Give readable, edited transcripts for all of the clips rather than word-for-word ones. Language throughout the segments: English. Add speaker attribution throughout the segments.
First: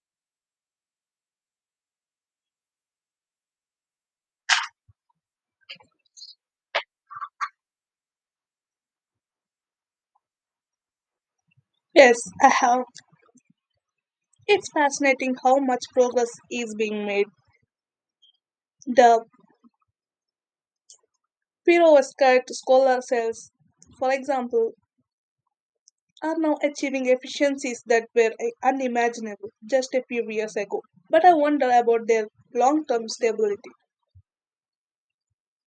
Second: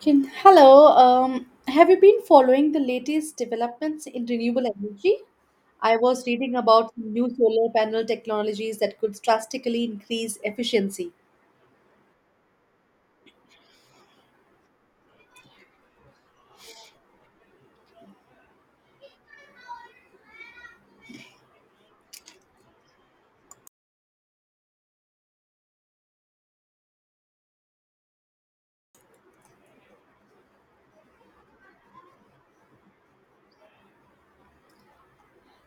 Speaker 1: Hello. Have you been following the latest developments in renewable energy? I was reading about new solar panel technologies that could drastically increase efficiency.
Speaker 2: Yes, I have. It's fascinating how much progress is being made. The perovskite solar cells, for example, are now achieving efficiencies that were unimaginable just a few years ago. But I wonder about their long term stability.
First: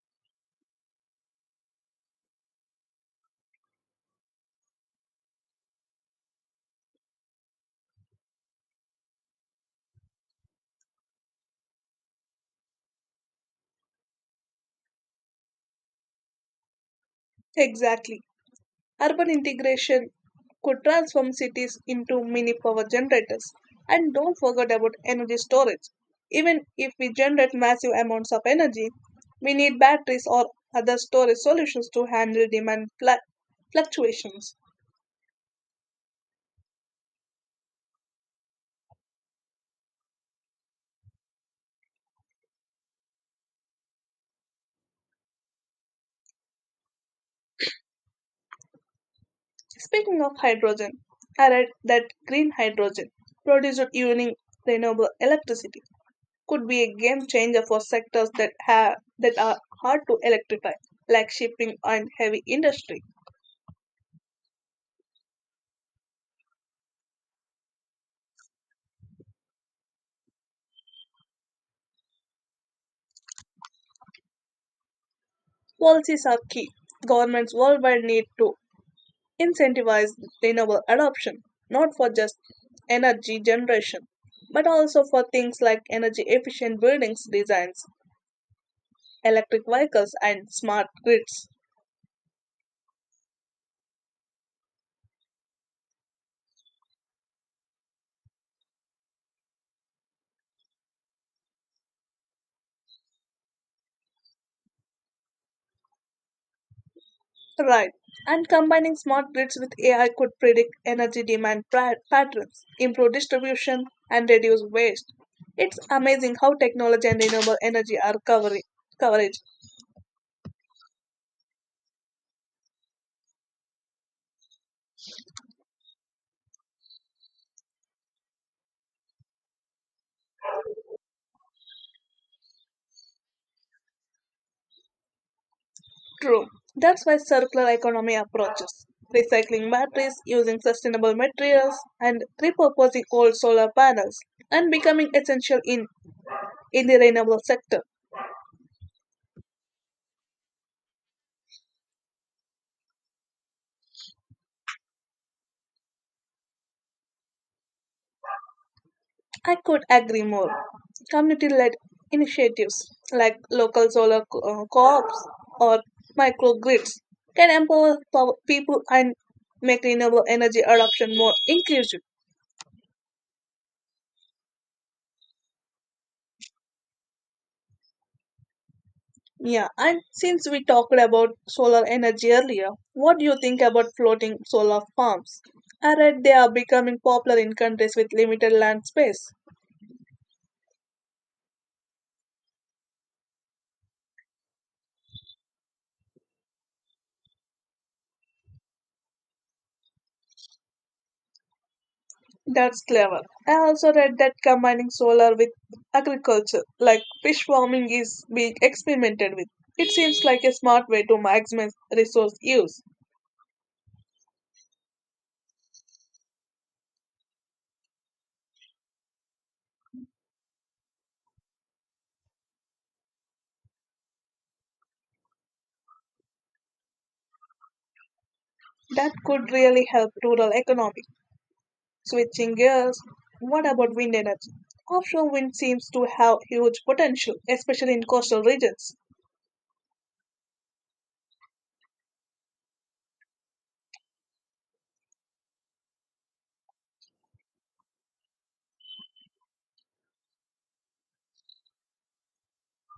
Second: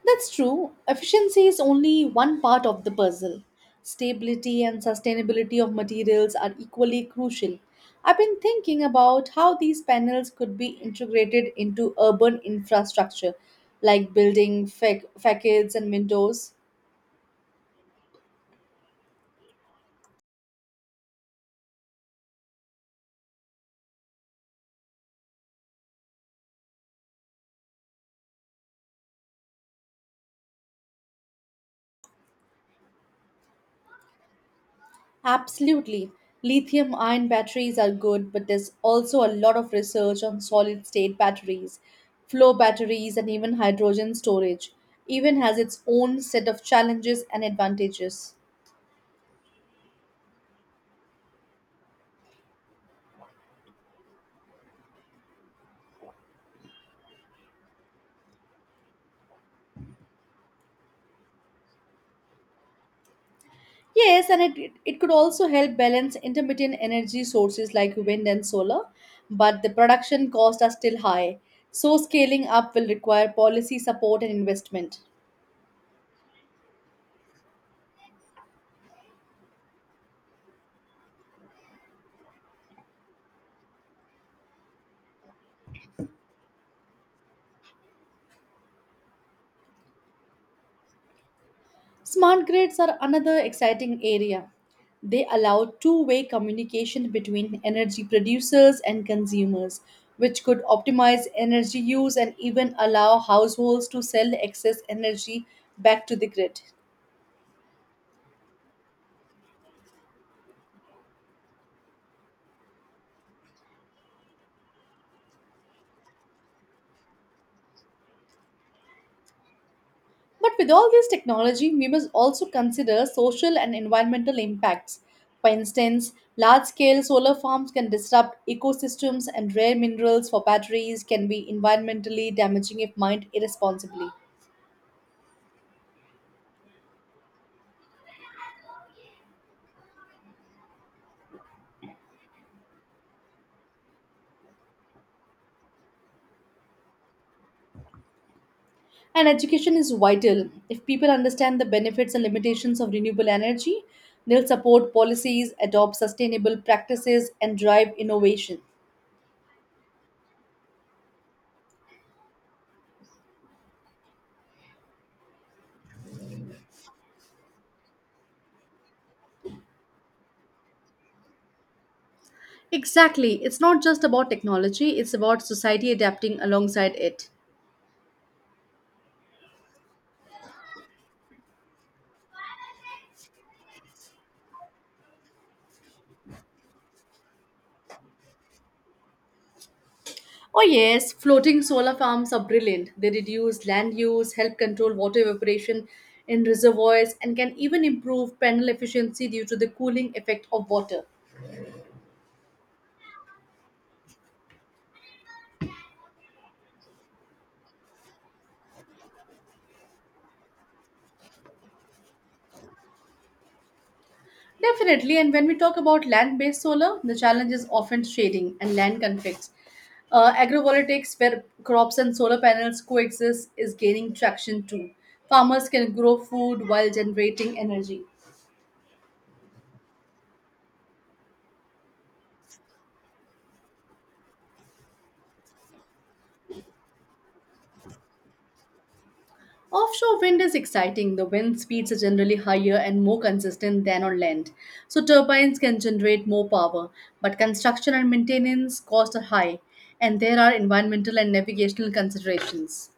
Speaker 1: That's true. Efficiency is only one part of the puzzle. Stability and sustainability of materials are equally crucial. I've been thinking about how these panels could be integrated into urban infrastructure like building facades and windows.
Speaker 2: Exactly. Urban integration could transform cities into mini power generators. And don't forget about energy storage. Even if we generate massive amounts of energy, we need batteries or other storage solutions to handle demand fluctuations.
Speaker 1: Absolutely. Lithium ion batteries are good, but there's also a lot of research on solid state batteries, flow batteries, and even hydrogen storage. Even has its own set of challenges and advantages.
Speaker 2: Speaking of hydrogen, I read that green hydrogen produced using renewable electricity could be a game changer for sectors that are hard to electrify, like shipping and heavy industry.
Speaker 1: Yes, and it could also help balance intermittent energy sources like wind and solar, but the production costs are still high. So, scaling up will require policy support and investment.
Speaker 2: Policies are key. Governments worldwide need to incentivize renewable adoption, not for just energy generation, but also for things like energy efficient buildings designs, electric vehicles, and smart grids.
Speaker 1: Smart grids are another exciting area. They allow two-way communication between energy producers and consumers, which could optimize energy use and even allow households to sell excess energy back to the grid.
Speaker 2: Right. And combining smart grids with AI could predict energy demand patterns, improve distribution, and reduce waste. It's amazing how technology and renewable energy are covering coverage.
Speaker 1: But with all this technology, we must also consider social and environmental impacts. For instance, large scale solar farms can disrupt ecosystems, and rare minerals for batteries can be environmentally damaging if mined irresponsibly.
Speaker 2: True. That's why circular economy approaches recycling batteries, using sustainable materials, and repurposing old solar panels, and becoming essential in the renewable sector.
Speaker 1: And education is vital. If people understand the benefits and limitations of renewable energy, they'll support policies, adopt sustainable practices, and drive innovation.
Speaker 2: I could agree more. Community led initiatives like local solar co ops or microgrids can empower people and make renewable energy adoption more inclusive.
Speaker 1: Exactly. It's not just about technology, it's about society adapting alongside it.
Speaker 2: Yeah, and since we talked about solar energy earlier, what do you think about floating solar farms? I read they are becoming popular in countries with limited land space.
Speaker 1: Oh, yes, floating solar farms are brilliant. They reduce land use, help control water evaporation in reservoirs, and can even improve panel efficiency due to the cooling effect of water.
Speaker 2: That's clever. I also read that combining solar with agriculture, like fish farming, is being experimented with. It seems like a smart way to maximize resource use.
Speaker 1: Definitely, and when we talk about land based solar, the challenge is often shading and land conflicts. Agrovoltaics, where crops and solar panels coexist, is gaining traction too. Farmers can grow food while generating energy.
Speaker 2: That could really help rural economy. Switching gears, what about wind energy? Offshore wind seems to have huge potential, especially in coastal regions.
Speaker 1: Offshore wind is exciting. The wind speeds are generally higher and more consistent than on land. So, turbines can generate more power, but construction and maintenance costs are high, and there are environmental and navigational considerations.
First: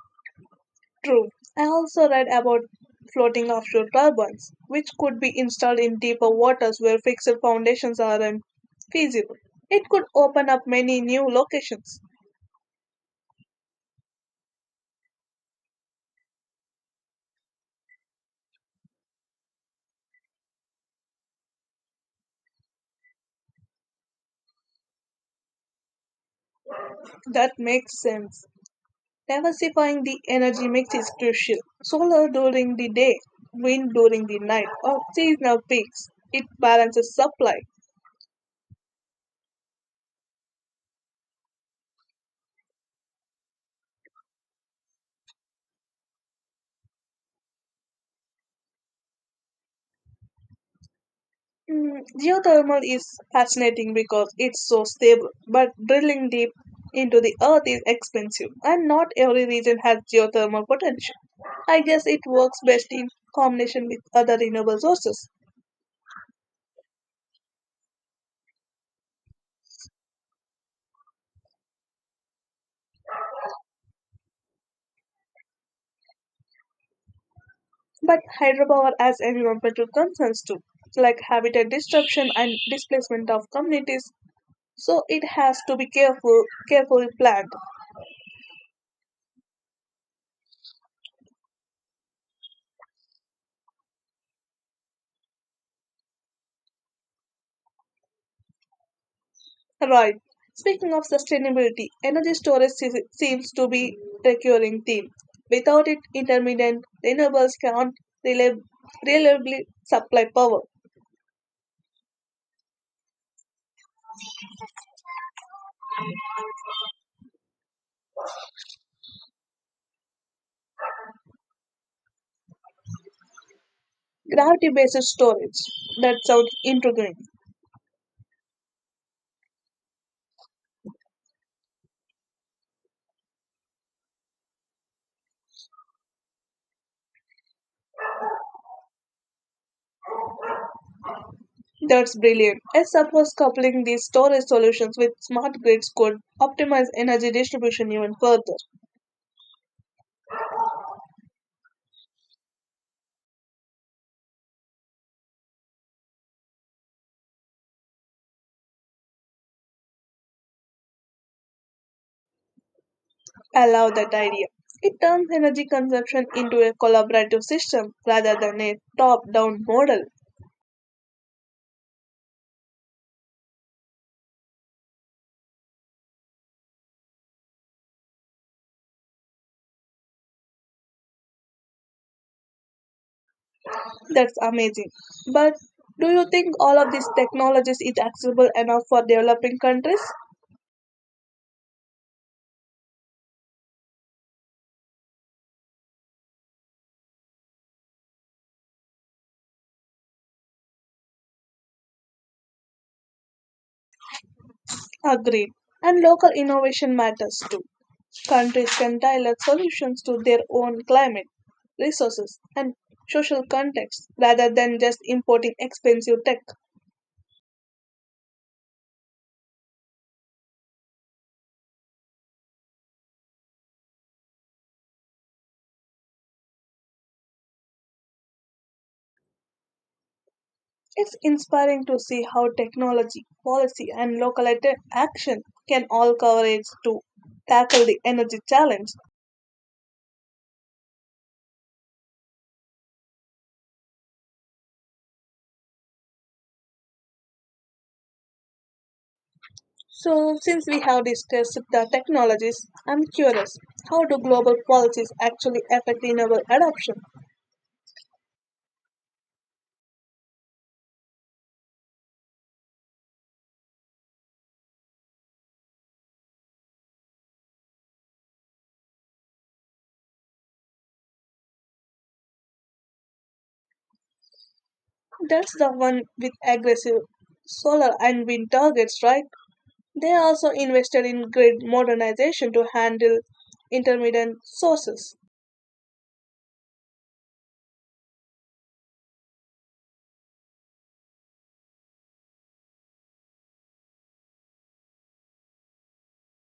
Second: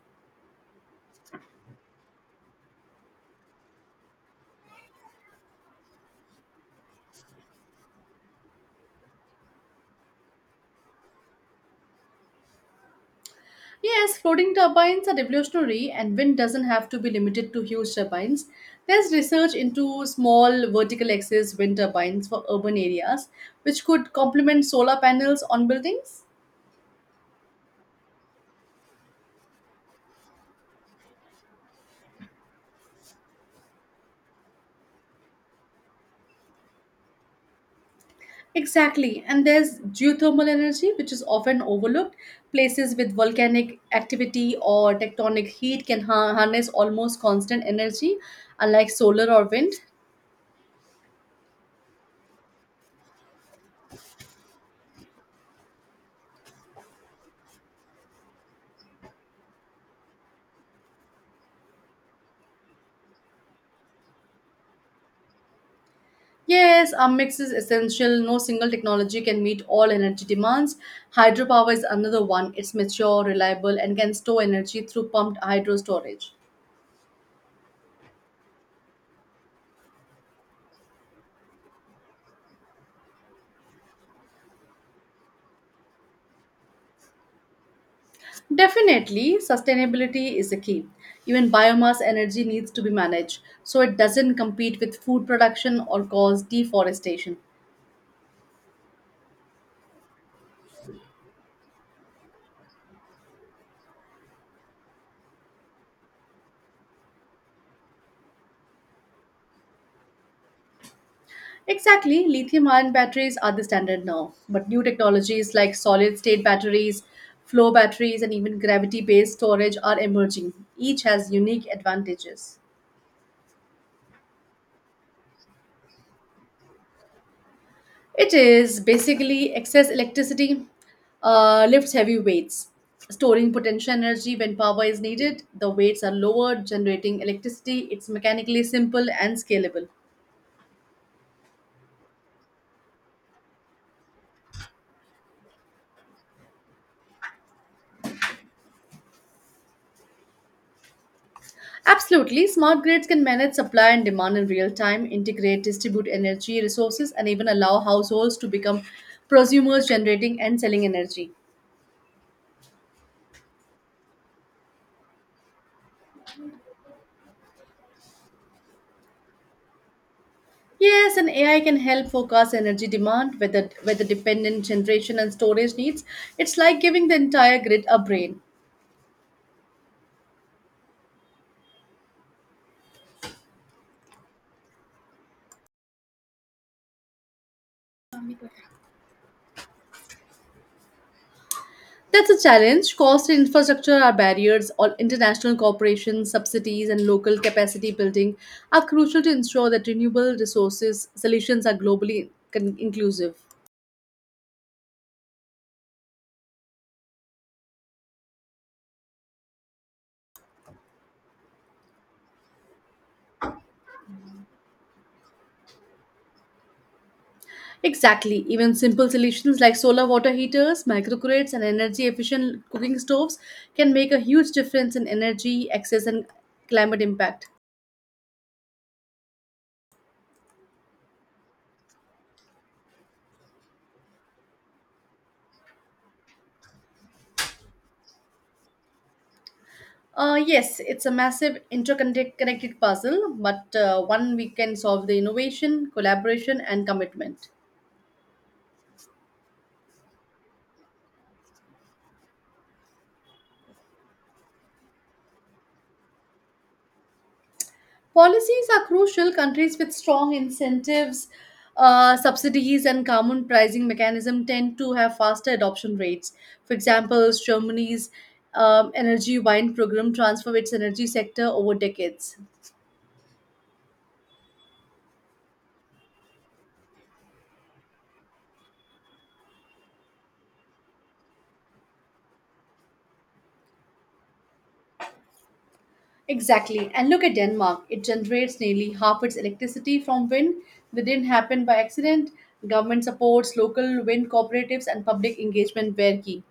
Speaker 2: True. I also read about floating offshore turbines, which could be installed in deeper waters where fixed foundations are unfeasible. It could open up many new locations.
Speaker 1: Yes, floating turbines are revolutionary, and wind doesn't have to be limited to huge turbines. There's research into small vertical axis wind turbines for urban areas, which could complement solar panels on buildings.
Speaker 2: That makes sense. Diversifying the energy mix is crucial. Solar during the day, wind during the night, or seasonal peaks. It balances supply.
Speaker 1: Exactly, and there's geothermal energy, which is often overlooked. Places with volcanic activity or tectonic heat can harness almost constant energy, unlike solar or wind.
Speaker 2: Mm, geothermal is fascinating because it's so stable, but drilling deep into the earth is expensive, and not every region has geothermal potential. I guess it works best in combination with other renewable sources.
Speaker 1: Yes, a mix is essential. No single technology can meet all energy demands. Hydropower is another one. It's mature, reliable, and can store energy through pumped hydro storage.
Speaker 2: But hydropower has environmental concerns too, like habitat disruption and displacement of communities, so it has to be carefully planned.
Speaker 1: Definitely, sustainability is a key. Even biomass energy needs to be managed so it doesn't compete with food production or cause deforestation.
Speaker 2: Right. Speaking of sustainability, energy storage seems to be recurring theme. Without it, intermittent renewables cannot reliab- reliably supply power.
Speaker 1: Exactly, lithium ion batteries are the standard now, but new technologies like solid state batteries, flow batteries, and even gravity based storage are emerging. Each has unique advantages.
Speaker 2: Gravity-based storage. That sounds intriguing.
Speaker 1: It is basically excess electricity lifts heavy weights, storing potential energy when power is needed. The weights are lowered, generating electricity. It's mechanically simple and scalable.
Speaker 2: That's brilliant. I suppose coupling these storage solutions with smart grids could optimize energy distribution even further.
Speaker 1: Absolutely, smart grids can manage supply and demand in real time, integrate, distribute energy resources, and even allow households to become prosumers generating and selling energy.
Speaker 2: I love that idea. It turns energy consumption into a collaborative system rather than a top-down model.
Speaker 1: Yes, and AI can help forecast energy demand, weather, weather dependent generation and storage needs. It's like giving the entire grid a brain.
Speaker 2: That's amazing. But do you think all of these technologies is accessible enough for developing countries?
Speaker 1: That's a challenge. Cost and infrastructure are barriers. All international corporations, subsidies, and local capacity building are crucial to ensure that renewable resources solutions are globally inclusive.
Speaker 2: Agreed. And local innovation matters too. Countries can tailor solutions to their own climate, resources, and social context rather than just importing expensive tech.
Speaker 1: Exactly. Even simple solutions like solar water heaters, microgrids, and energy efficient cooking stoves can make a huge difference in energy access and climate impact.
Speaker 2: It's inspiring to see how technology, policy, and local action can all coverage to tackle the energy challenge.
Speaker 1: Yes, it's a massive interconnected puzzle, but one we can solve the innovation, collaboration, and commitment.
Speaker 2: So, since we have discussed the technologies, I'm curious, how do global policies actually affect renewable adoption?
Speaker 1: Policies are crucial. Countries with strong incentives, subsidies, and common pricing mechanism tend to have faster adoption rates. For example, Germany's energy wine program transformed its energy sector over decades.
Speaker 2: That's the one with aggressive solar and wind targets, right? They also invested in grid modernization to handle intermittent sources.
Speaker 1: Exactly. And look at Denmark. It generates nearly half its electricity from wind. That didn't happen by accident. Government supports local wind cooperatives and public engagement were key.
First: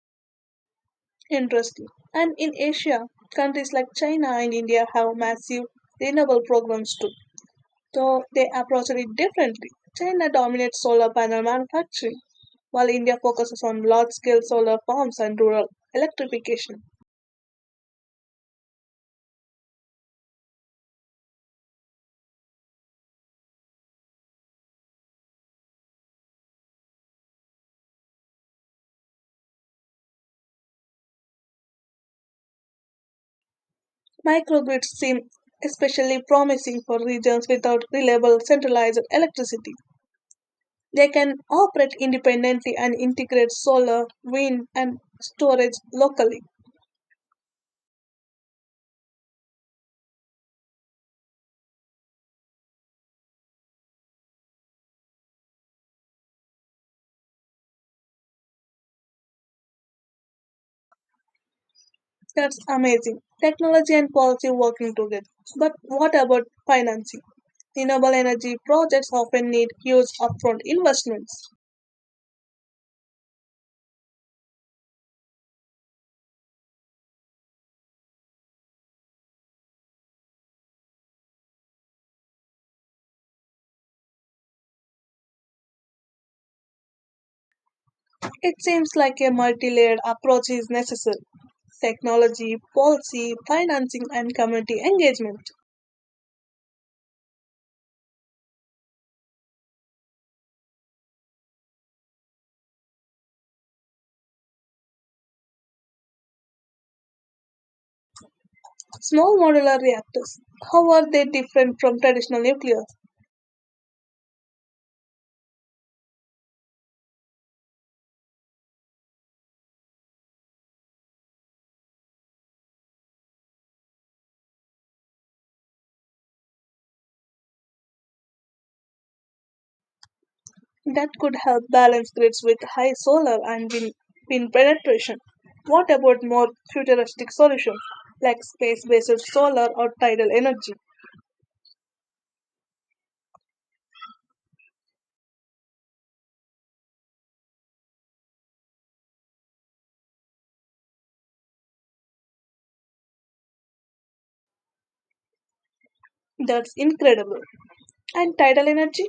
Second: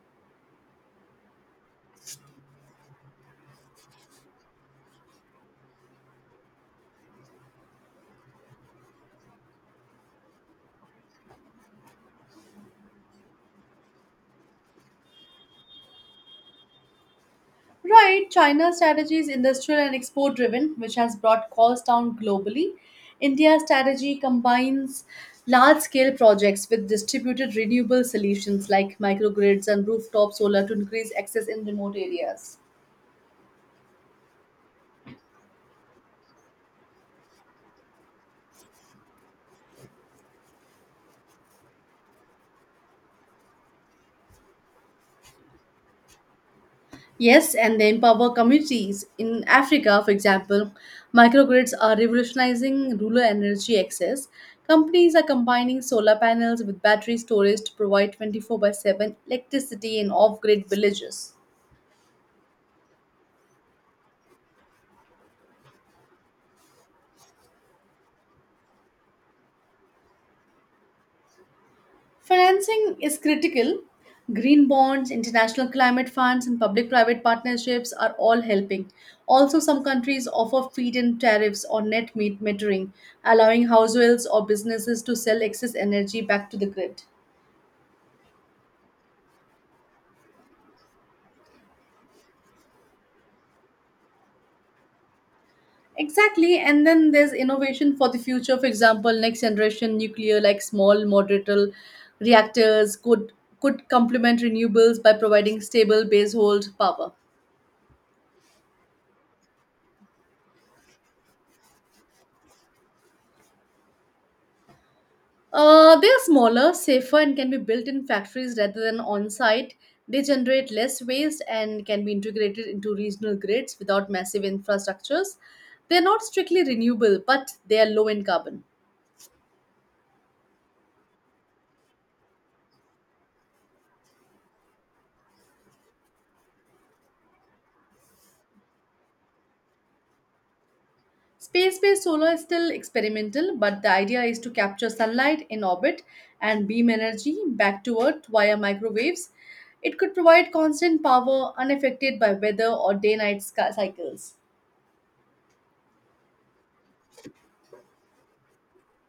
Speaker 2: Interesting. And in Asia, countries like China and India have massive renewable programs too. So they approached it differently. China dominates solar panel manufacturing, while India focuses on large scale solar farms and rural electrification.
Speaker 1: Right, China's strategy is industrial and export driven, which has brought costs down globally. India's strategy combines large scale projects with distributed renewable solutions like microgrids and rooftop solar to increase access in remote areas.
Speaker 2: Microgrids seem especially promising for regions without reliable centralized electricity. They can operate independently and integrate solar, wind, and storage locally.
Speaker 1: Yes, and they empower communities. In Africa, for example, microgrids are revolutionizing rural energy access. Companies are combining solar panels with battery storage to provide 24 by 7 electricity in off grid villages.
Speaker 2: That's amazing. Technology and policy working together. But what about financing? Renewable energy projects often need huge upfront investments.
Speaker 1: Financing is critical. Green bonds, international climate funds, and public private partnerships are all helping. Also, some countries offer feed in tariffs or metering, allowing households or businesses to sell excess energy back to the grid.
Speaker 2: It seems like a multi layered approach is necessary, technology, policy, financing, and community engagement.
Speaker 1: Exactly, and then there's innovation for the future. For example, next generation nuclear, like small modular reactors, could complement renewables by providing stable base hold power.
Speaker 2: Small modular reactors. How are they different from traditional nuclear?
Speaker 1: They are smaller, safer, and can be built in factories rather than on site. They generate less waste and can be integrated into regional grids without massive infrastructures. They are not strictly renewable, but they are low in carbon.
Speaker 2: That could help balance grids with high solar and wind penetration. What about more futuristic solutions like space based solar or tidal energy?
Speaker 1: Space based solar is still experimental, but the idea is to capture sunlight in orbit and beam energy back to Earth via microwaves. It could provide constant power unaffected by weather or day night cycles.
Speaker 2: That's incredible. And tidal energy?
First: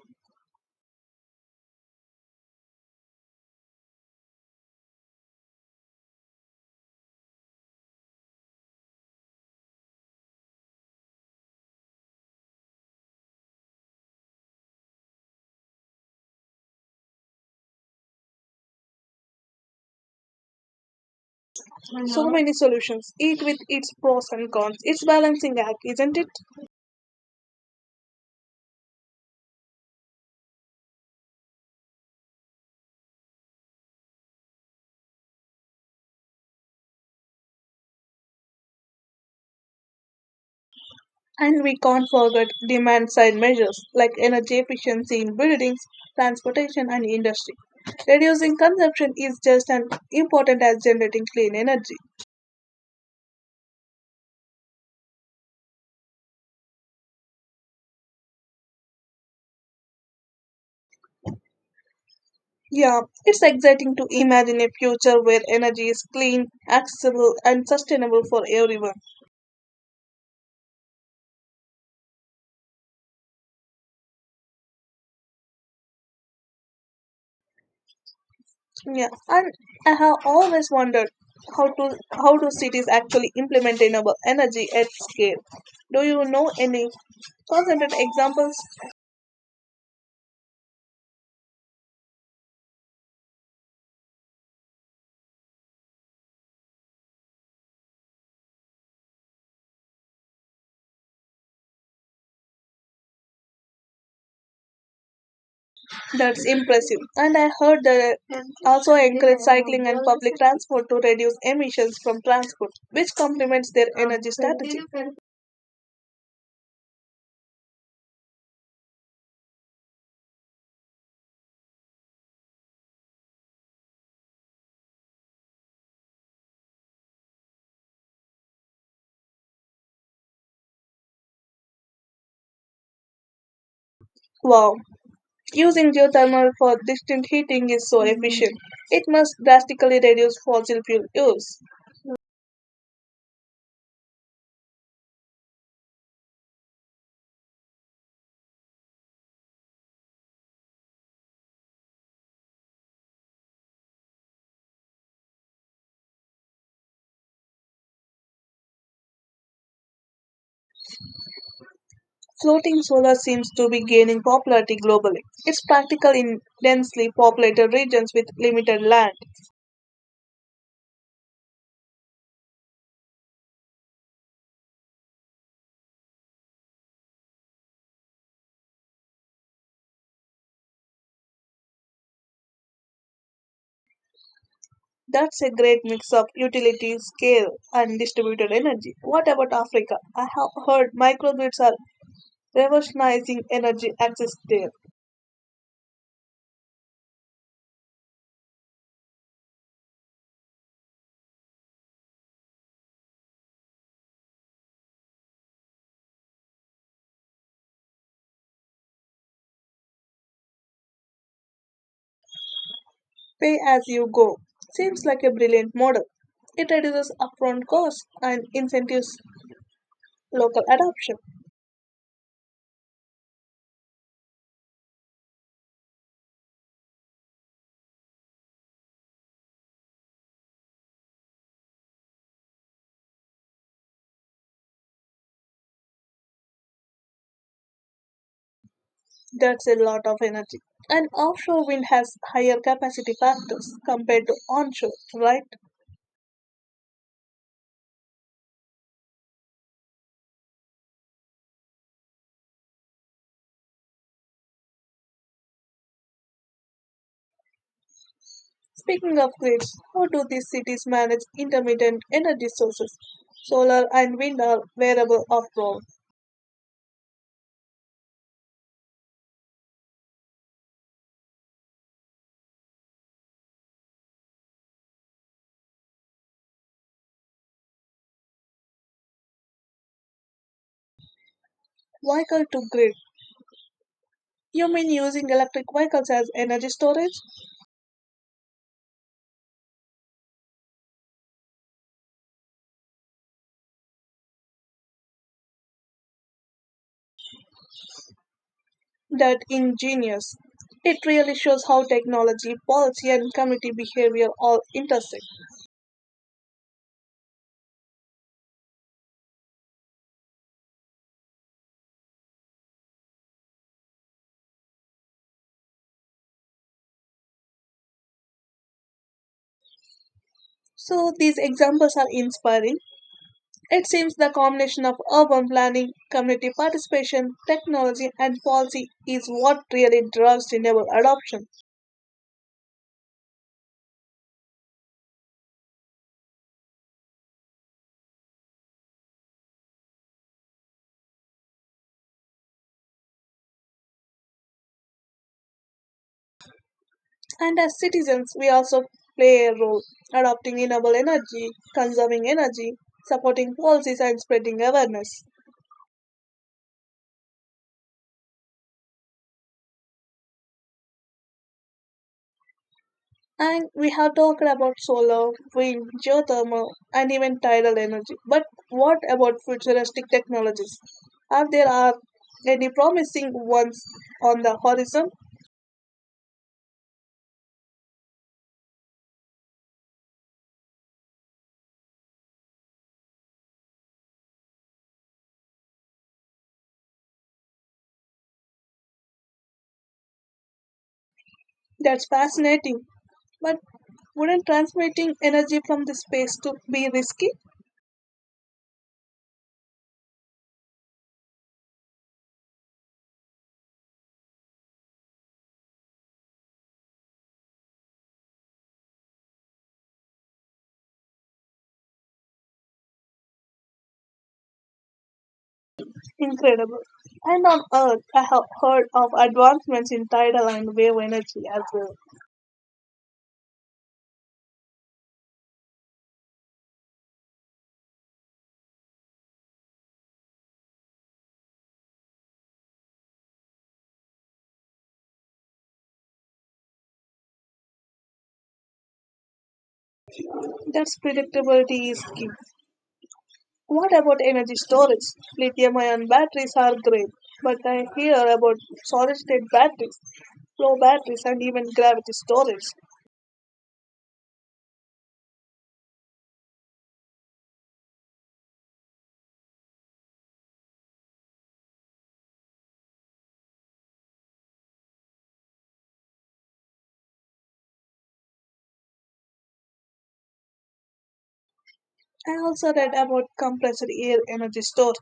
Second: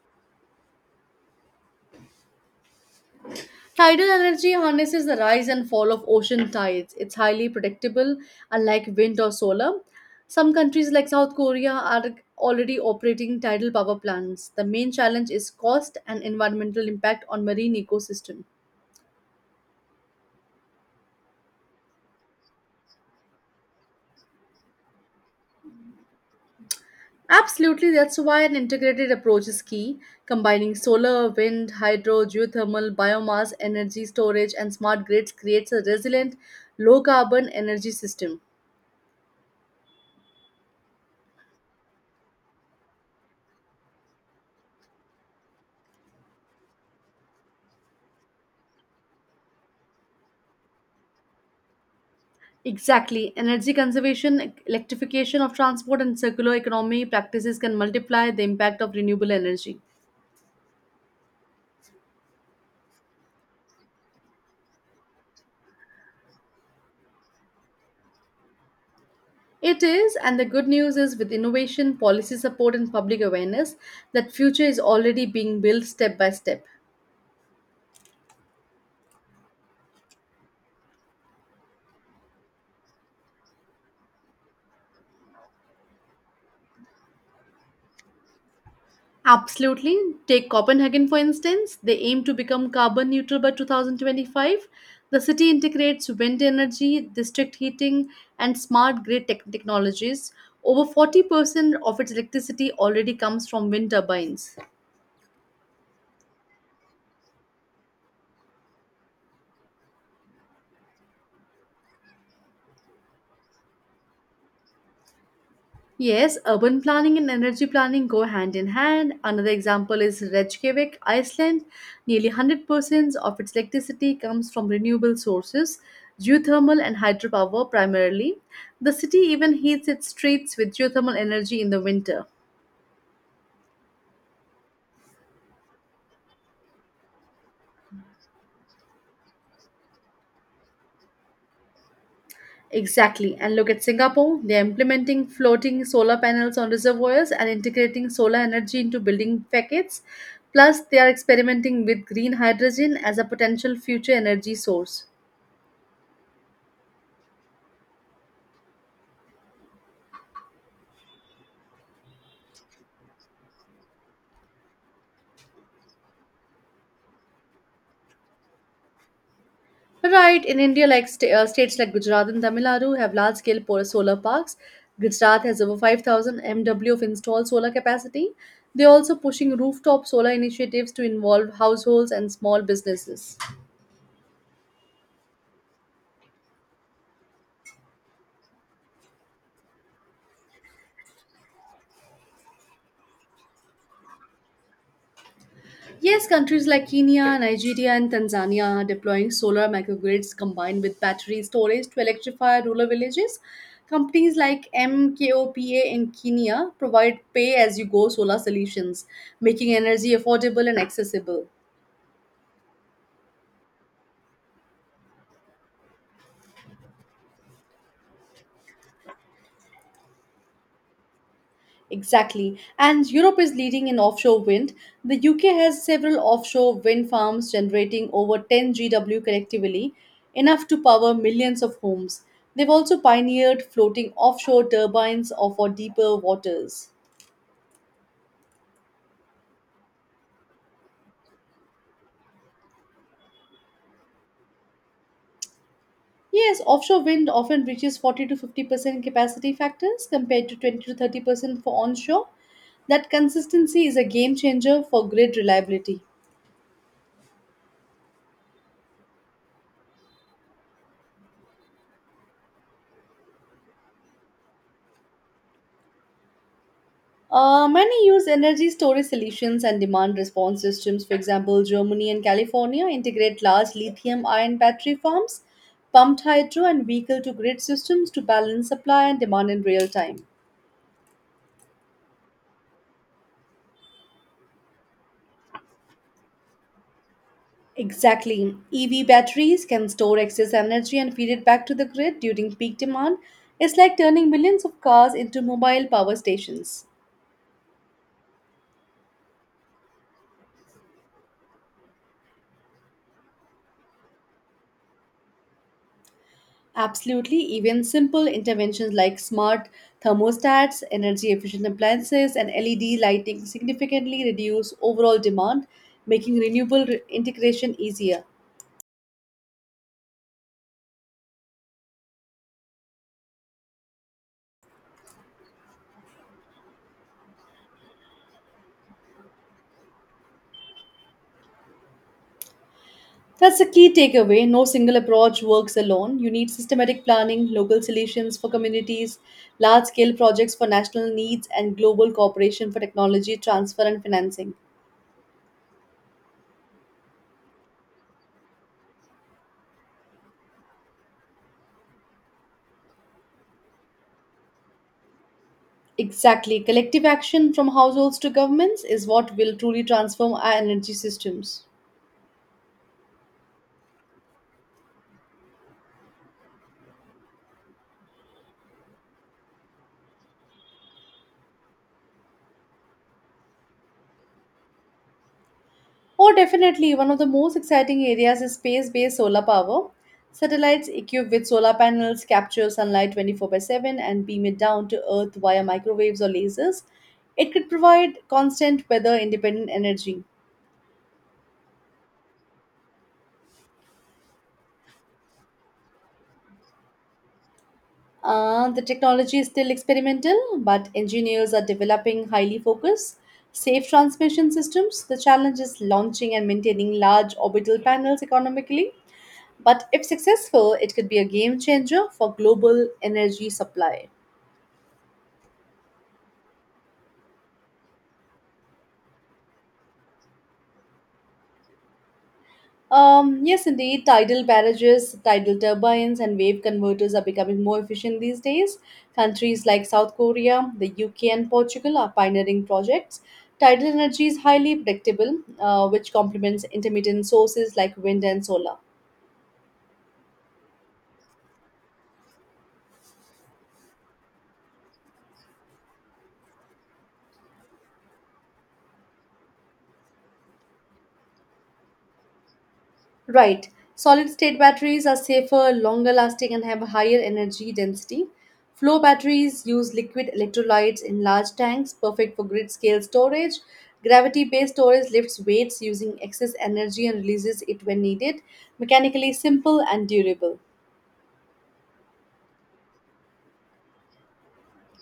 Speaker 1: Tidal energy harnesses the rise and fall of ocean tides. It's highly predictable, unlike wind or solar. Some countries like South Korea are already operating tidal power plants. The main challenge is cost and environmental impact on marine ecosystem.
Speaker 2: So many solutions, each with its pros and cons. It's balancing act, isn't it?
Speaker 1: Absolutely, that's why an integrated approach is key, combining solar, wind, hydro, geothermal, biomass, energy storage, and smart grids creates a resilient, low carbon energy system.
Speaker 2: And we can't forget demand side measures like energy efficiency in buildings, transportation, and industry. Reducing consumption is just as important as generating clean energy.
Speaker 1: Exactly. Energy conservation, electrification of transport, and circular economy practices can multiply the impact of renewable energy.
Speaker 2: Yeah, it's exciting to imagine a future where energy is clean, accessible, and sustainable for everyone.
Speaker 1: It is, and the good news is with innovation, policy support, and public awareness, that future is already being built step by step.
Speaker 2: Yeah, and I have always wondered how do cities actually implement renewable energy at scale? Do you know any concentrated examples?
Speaker 1: Absolutely. Take Copenhagen, for instance. They aim to become carbon neutral by 2025. The city integrates wind energy, district heating, and smart grid tech technologies. Over 40% of its electricity already comes from wind turbines.
Speaker 2: That's impressive. And I heard that also encourage cycling and public transport to reduce emissions from transport, which complements their energy strategy.
Speaker 1: Yes, urban planning and energy planning go hand in hand. Another example is Reykjavik, Iceland. Nearly 100% of its electricity comes from renewable sources, geothermal and hydropower primarily. The city even heats its streets with geothermal energy in the winter.
Speaker 2: Wow, using geothermal for distant heating is so efficient. It must drastically reduce fossil fuel use.
Speaker 1: Exactly. And look at Singapore. They're implementing floating solar panels on reservoirs and integrating solar energy into building facades. Plus, they are experimenting with green hydrogen as a potential future energy source.
Speaker 2: Floating solar seems to be gaining popularity globally. It's practical in densely populated regions with limited land.
Speaker 1: Right, in India, like states like Gujarat and Tamil Nadu have large-scale solar parks. Gujarat has over 5,000 MW of installed solar capacity. They're also pushing rooftop solar initiatives to involve households and small businesses.
Speaker 2: That's a great mix of utility scale and distributed energy. What about Africa? I have heard microgrids are revolutionizing energy access there.
Speaker 1: Yes, countries like Kenya, Nigeria, and Tanzania are deploying solar microgrids combined with battery storage to electrify rural villages. Companies like MKOPA in Kenya provide pay as you go solar solutions, making energy affordable and accessible.
Speaker 2: Pay as you go seems like a brilliant model. It reduces upfront costs and incentives local adoption.
Speaker 1: Exactly. And Europe is leading in offshore wind. The UK has several offshore wind farms generating over 10 GW collectively, enough to power millions of homes. They've also pioneered floating offshore turbines for deeper waters.
Speaker 2: That's a lot of energy. And offshore wind has higher capacity factors compared to onshore, right?
Speaker 1: Yes, offshore wind often reaches 40 to 50% capacity factors compared to 20 to 30% for onshore. That consistency is a game changer for grid reliability.
Speaker 2: Speaking of grids, how do these cities manage intermittent energy sources? Solar and wind are variable after all.
Speaker 1: Many use energy storage solutions and demand response systems. For example, Germany and California integrate large lithium ion battery farms, pumped hydro, and vehicle to grid systems to balance supply and demand in real time.
Speaker 2: Vehicle to grid. You mean using electric vehicles as energy storage?
Speaker 1: Exactly. EV batteries can store excess energy and feed it back to the grid during peak demand. It's like turning millions of cars into mobile power stations.
Speaker 2: That ingenious. It really shows how technology, policy, and community behavior all intersect.
Speaker 1: Absolutely, even simple interventions like smart thermostats, energy efficient appliances, and LED lighting significantly reduce overall demand, making integration easier.
Speaker 2: So these examples are inspiring. It seems the combination of urban planning, community participation, technology, and policy is what really drives renewable adoption.
Speaker 1: That's the key takeaway. No single approach works alone. You need systematic planning, local solutions for communities, large scale projects for national needs, and global cooperation for technology transfer and financing.
Speaker 2: And as citizens, we also play a role adopting renewable energy, conserving energy, supporting policies, and spreading awareness.
Speaker 1: Exactly. Collective action from households to governments is what will truly transform our energy systems.
Speaker 2: And we have talked about solar, wind, geothermal, and even tidal energy. But what about futuristic technologies? Are there are any promising ones on the horizon?
Speaker 1: Oh, definitely. One of the most exciting areas is space based solar power. Satellites equipped with solar panels capture sunlight 24 by 7 and beam it down to Earth via microwaves or lasers. It could provide constant weather independent energy.
Speaker 2: That's fascinating. But wouldn't transmitting energy from the space to be risky?
Speaker 1: The technology is still experimental, but engineers are developing highly focused, safe transmission systems. The challenge is launching and maintaining large orbital panels economically. But if successful, it could be a game changer for global energy supply.
Speaker 2: Incredible. And on Earth, I have heard of advancements in tidal and wave energy as well.
Speaker 1: Yes, indeed, tidal barrages, tidal turbines, and wave converters are becoming more efficient these days. Countries like South Korea, the UK, and Portugal are pioneering projects. Tidal energy is highly predictable, which complements intermittent sources like wind and solar.
Speaker 2: That's predictability is key. What about energy storage? Lithium ion batteries are great, but I hear about solid state batteries, flow batteries, and even gravity storage.
Speaker 1: Right. Solid state batteries are safer, longer lasting, and have a higher energy density. Flow batteries use liquid electrolytes in large tanks, perfect for grid scale storage. Gravity based storage lifts weights using excess energy and releases it when needed. Mechanically simple and durable.
Speaker 2: I also read about compressed air energy storage.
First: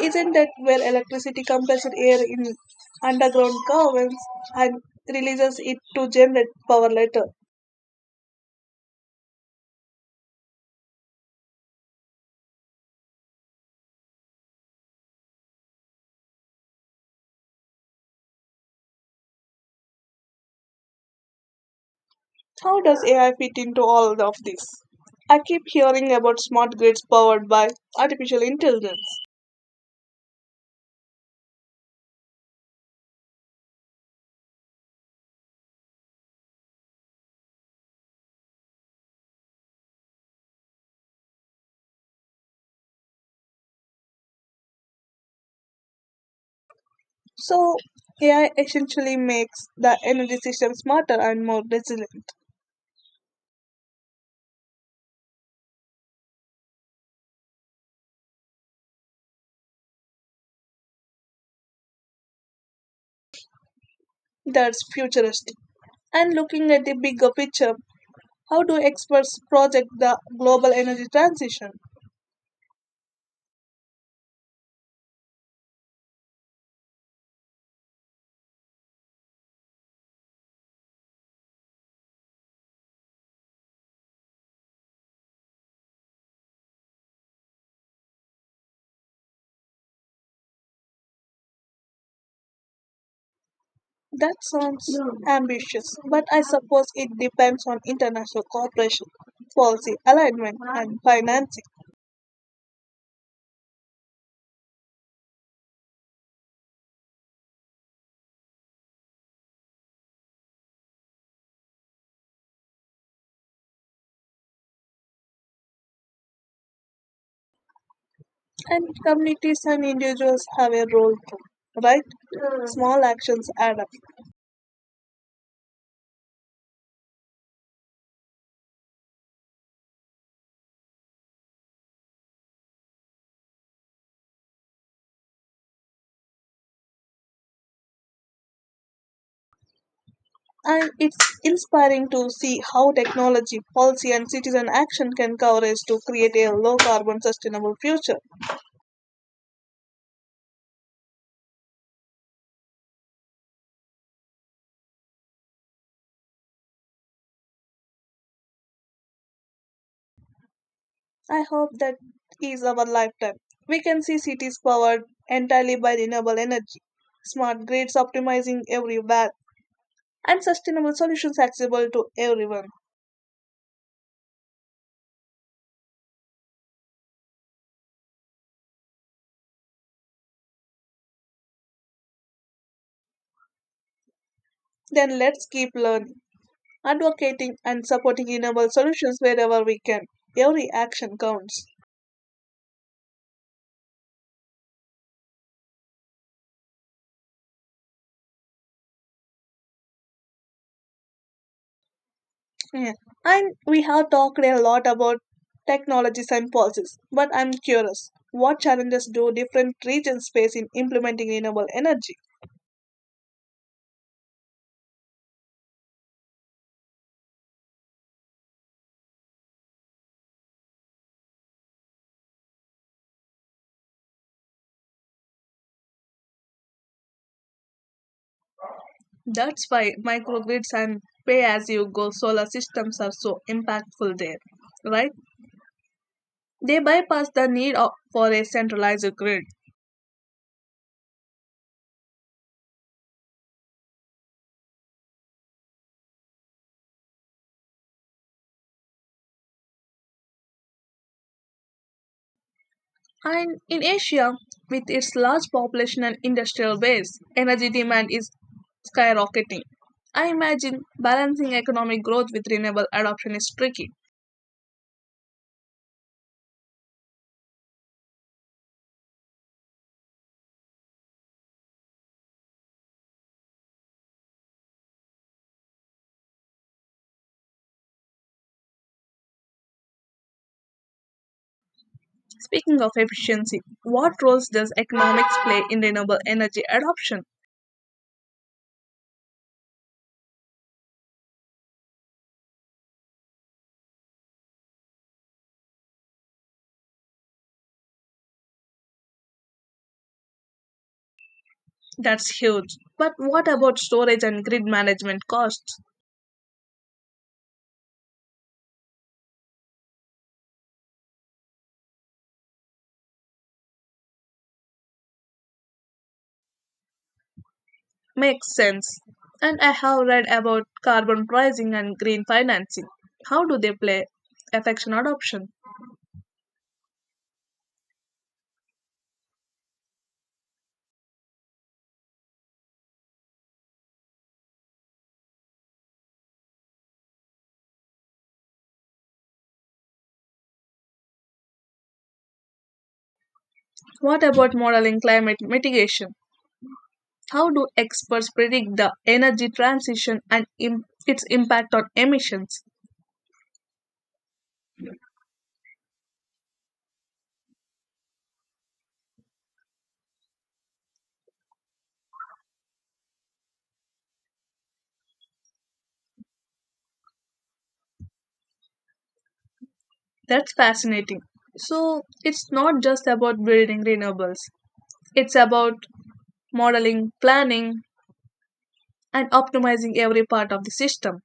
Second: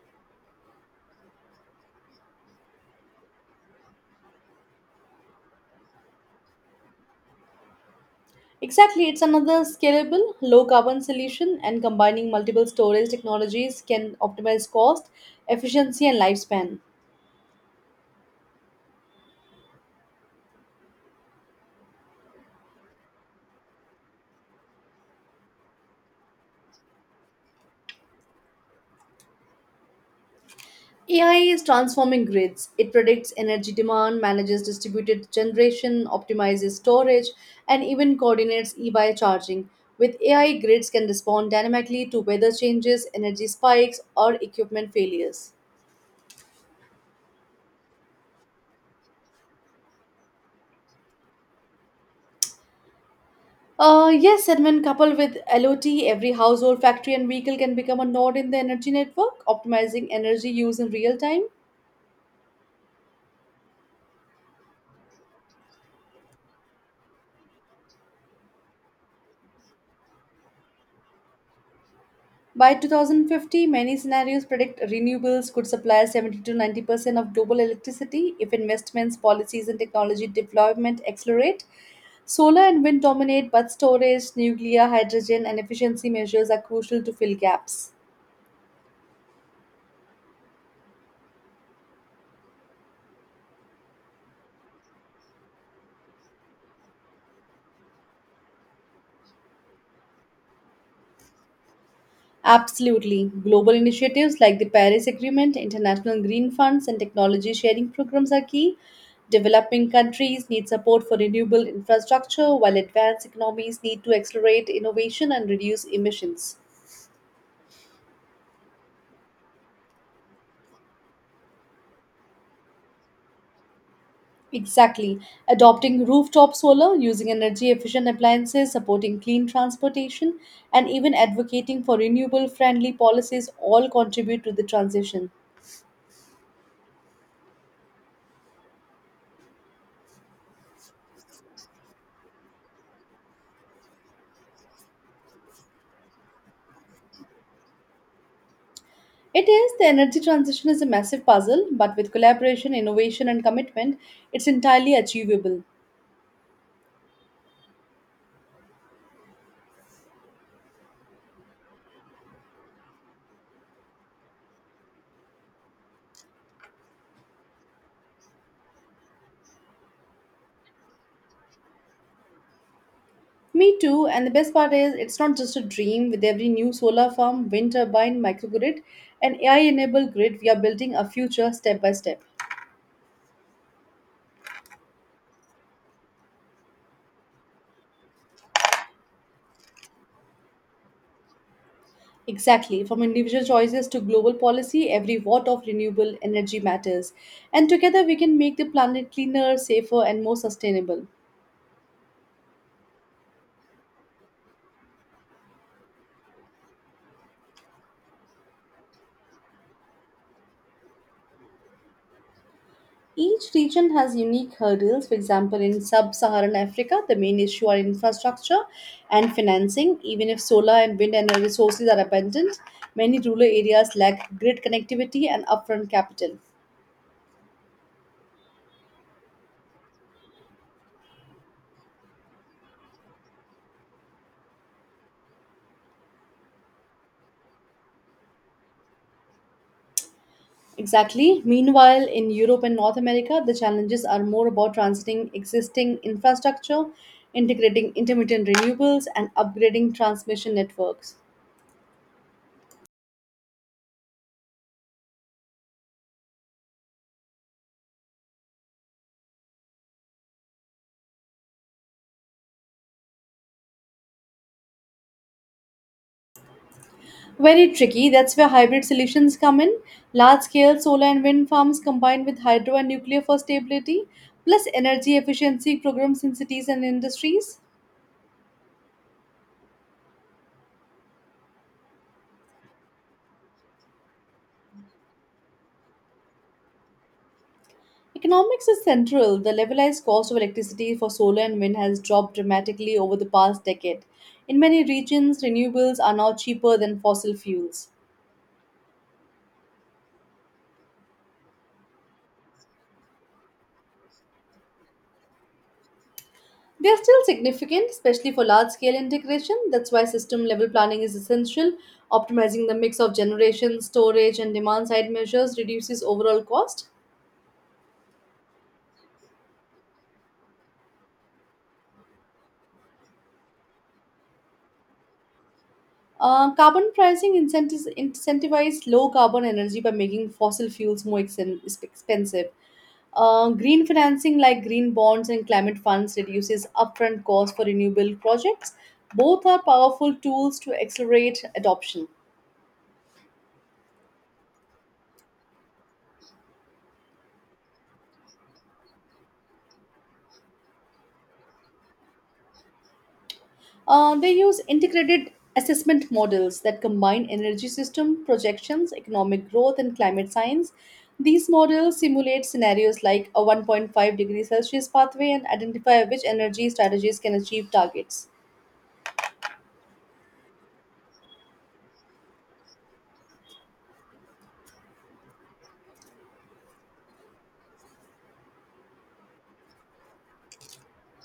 Speaker 2: Isn't that where electricity compresses air in underground caverns and releases it to generate power later?
Speaker 1: Exactly, it's another scalable, low carbon solution, and combining multiple storage technologies can optimize cost, efficiency, and lifespan.
Speaker 2: How does AI fit into all of this? I keep hearing about smart grids powered by artificial intelligence.
Speaker 1: AI is transforming grids. It predicts energy demand, manages distributed generation, optimizes storage, and even coordinates e-bike charging. With AI, grids can respond dynamically to weather changes, energy spikes, or equipment failures.
Speaker 2: So, AI essentially makes the energy system smarter and more resilient.
Speaker 1: Yes, and when coupled with LOT, every household, factory, and vehicle can become a node in the energy network, optimizing energy use in real time.
Speaker 2: That's futuristic. And looking at the bigger picture, how do experts project the global energy transition?
Speaker 1: By 2050, many scenarios predict renewables could supply 70 to 90% of global electricity if investments, policies, and technology deployment accelerate. Solar and wind dominate, but storage, nuclear, hydrogen, and efficiency measures are crucial to fill gaps.
Speaker 2: That sounds ambitious, but I suppose it depends on international cooperation, policy alignment, and financing.
Speaker 1: Absolutely. Global initiatives like the Paris Agreement, international green funds, and technology sharing programs are key. Developing countries need support for renewable infrastructure, while advanced economies need to accelerate innovation and reduce emissions.
Speaker 2: And communities and individuals have a role too, right? Small actions add up.
Speaker 1: Exactly. Adopting rooftop solar, using energy efficient appliances, supporting clean transportation, and even advocating for renewable friendly policies all contribute to the transition.
Speaker 2: And it's inspiring to see how technology, policy, and citizen action can coverage to create a low carbon sustainable future.
Speaker 1: It is. The energy transition is a massive puzzle, but with collaboration, innovation, and commitment, it's entirely achievable.
Speaker 2: I hope that is our lifetime. We can see cities powered entirely by renewable energy, smart grids optimizing everywhere and sustainable solutions accessible to everyone.
Speaker 1: Me too, and the best part is it's not just a dream. With every new solar farm, wind turbine, microgrid, and AI enabled grid, we are building a future step by step.
Speaker 2: Then let's keep learning, advocating, and supporting renewable solutions wherever we can. Every action counts.
Speaker 1: Exactly. From individual choices to global policy, every watt of renewable energy matters. And together we can make the planet cleaner, safer, and more sustainable.
Speaker 2: Yeah. And we have talked a lot about technologies and policies, but I'm curious, what challenges do different regions face in implementing renewable energy?
Speaker 1: Each region has unique hurdles. For example, in sub Saharan Africa, the main issue are infrastructure and financing. Even if solar and wind energy sources are abundant, many rural areas lack grid connectivity and upfront capital.
Speaker 2: That's why microgrids and pay as you go solar systems are so impactful there, right? They bypass the need for a centralized grid.
Speaker 1: Exactly. Meanwhile, in Europe and North America, the challenges are more about transiting existing infrastructure, integrating intermittent renewables, and upgrading transmission networks.
Speaker 2: And in Asia, with its large population and industrial base, energy demand is skyrocketing. I imagine balancing economic growth with renewable adoption is tricky.
Speaker 1: Very tricky. That's where hybrid solutions come in. Large scale solar and wind farms combined with hydro and nuclear for stability, plus energy efficiency programs in cities and industries.
Speaker 2: Speaking of efficiency, what roles does economics play in renewable energy adoption?
Speaker 1: Economics is central. The levelized cost of electricity for solar and wind has dropped dramatically over the past decade. In many regions, renewables are now cheaper than fossil fuels.
Speaker 2: That's huge. But what about storage and grid management costs?
Speaker 1: They are still significant, especially for large scale integration. That's why system level planning is essential. Optimizing the mix of generation, storage, and demand side measures reduces overall cost.
Speaker 2: Makes sense. And I have read about carbon pricing and green financing. How do they play affection adoption?
Speaker 1: Carbon pricing incentives incentivize low carbon energy by making fossil fuels more expensive. Green financing like green bonds and climate funds reduces upfront costs for renewable projects. Both are powerful tools to accelerate adoption.
Speaker 2: What about modeling climate mitigation? How do experts predict the energy transition and its impact on emissions?
Speaker 1: They use integrated assessment models that combine energy system projections, economic growth, and climate science. These models simulate scenarios like a 1.5-degree Celsius pathway and identify which energy strategies can achieve targets.
Speaker 2: That's fascinating. So, it's not just about building renewables, it's about modeling, planning, and optimizing every part of the system.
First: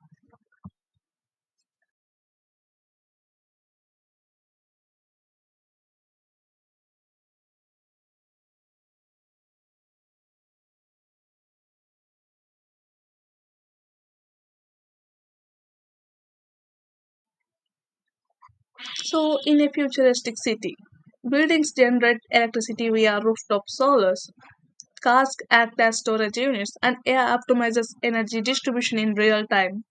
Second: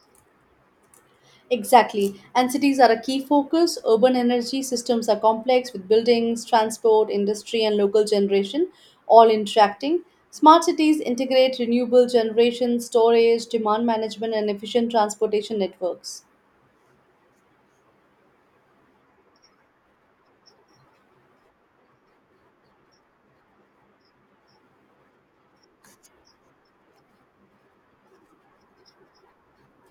Speaker 1: Exactly, and cities are a key focus. Urban energy systems are complex with buildings, transport, industry, and local generation all interacting. Smart cities integrate renewable generation, storage, demand management, and efficient transportation networks.
Speaker 2: So, in a futuristic city, buildings generate electricity via rooftop solars, cars act as storage units, and AI optimizes energy distribution in real time.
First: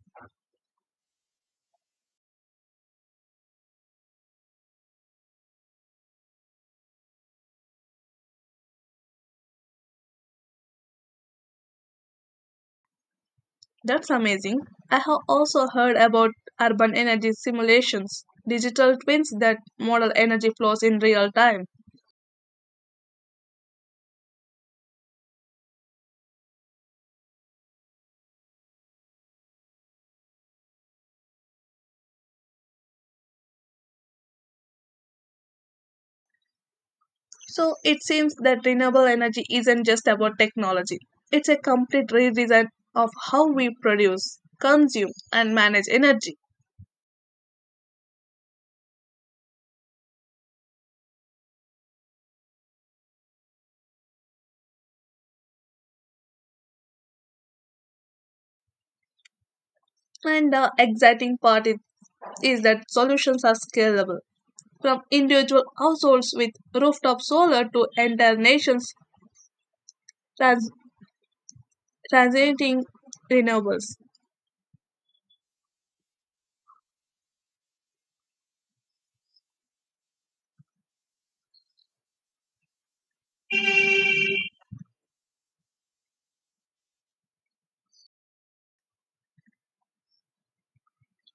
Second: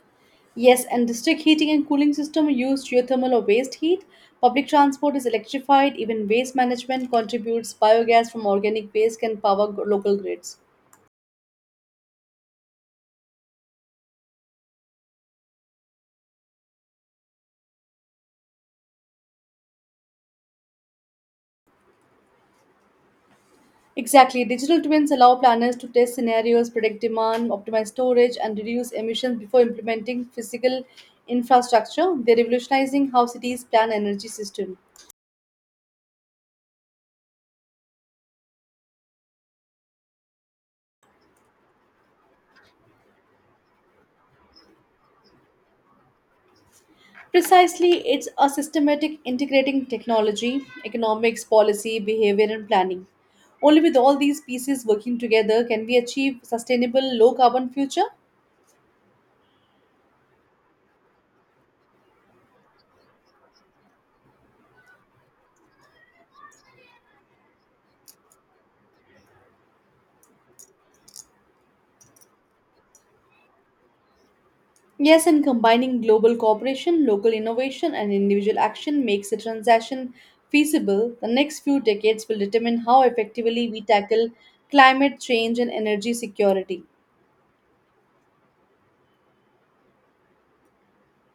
Speaker 1: Yes, and district heating and cooling system use geothermal or waste heat. Public transport is electrified. Even waste management contributes. Biogas from organic waste can power local grids.
Speaker 2: That's amazing. I have also heard about urban energy simulations, digital twins that model energy flows in real time.
Speaker 1: Exactly. Digital twins allow planners to test scenarios, predict demand, optimize storage, and reduce emissions before implementing physical infrastructure. They're revolutionizing how cities plan energy system.
Speaker 2: So it seems that renewable energy isn't just about technology, it's a complete redesign of how we produce, consume, and manage energy.
Speaker 1: Precisely, it's a systematic integrating technology, economics, policy, behavior, and planning. Only with all these pieces working together can we achieve sustainable low carbon future.
Speaker 2: And the exciting part is that solutions are scalable from individual households with rooftop solar to entire nations trans- transiting renewables.
Speaker 1: Yes, and combining global cooperation, local innovation, and individual action makes the transaction feasible. The next few decades will determine how effectively we tackle climate change and energy security.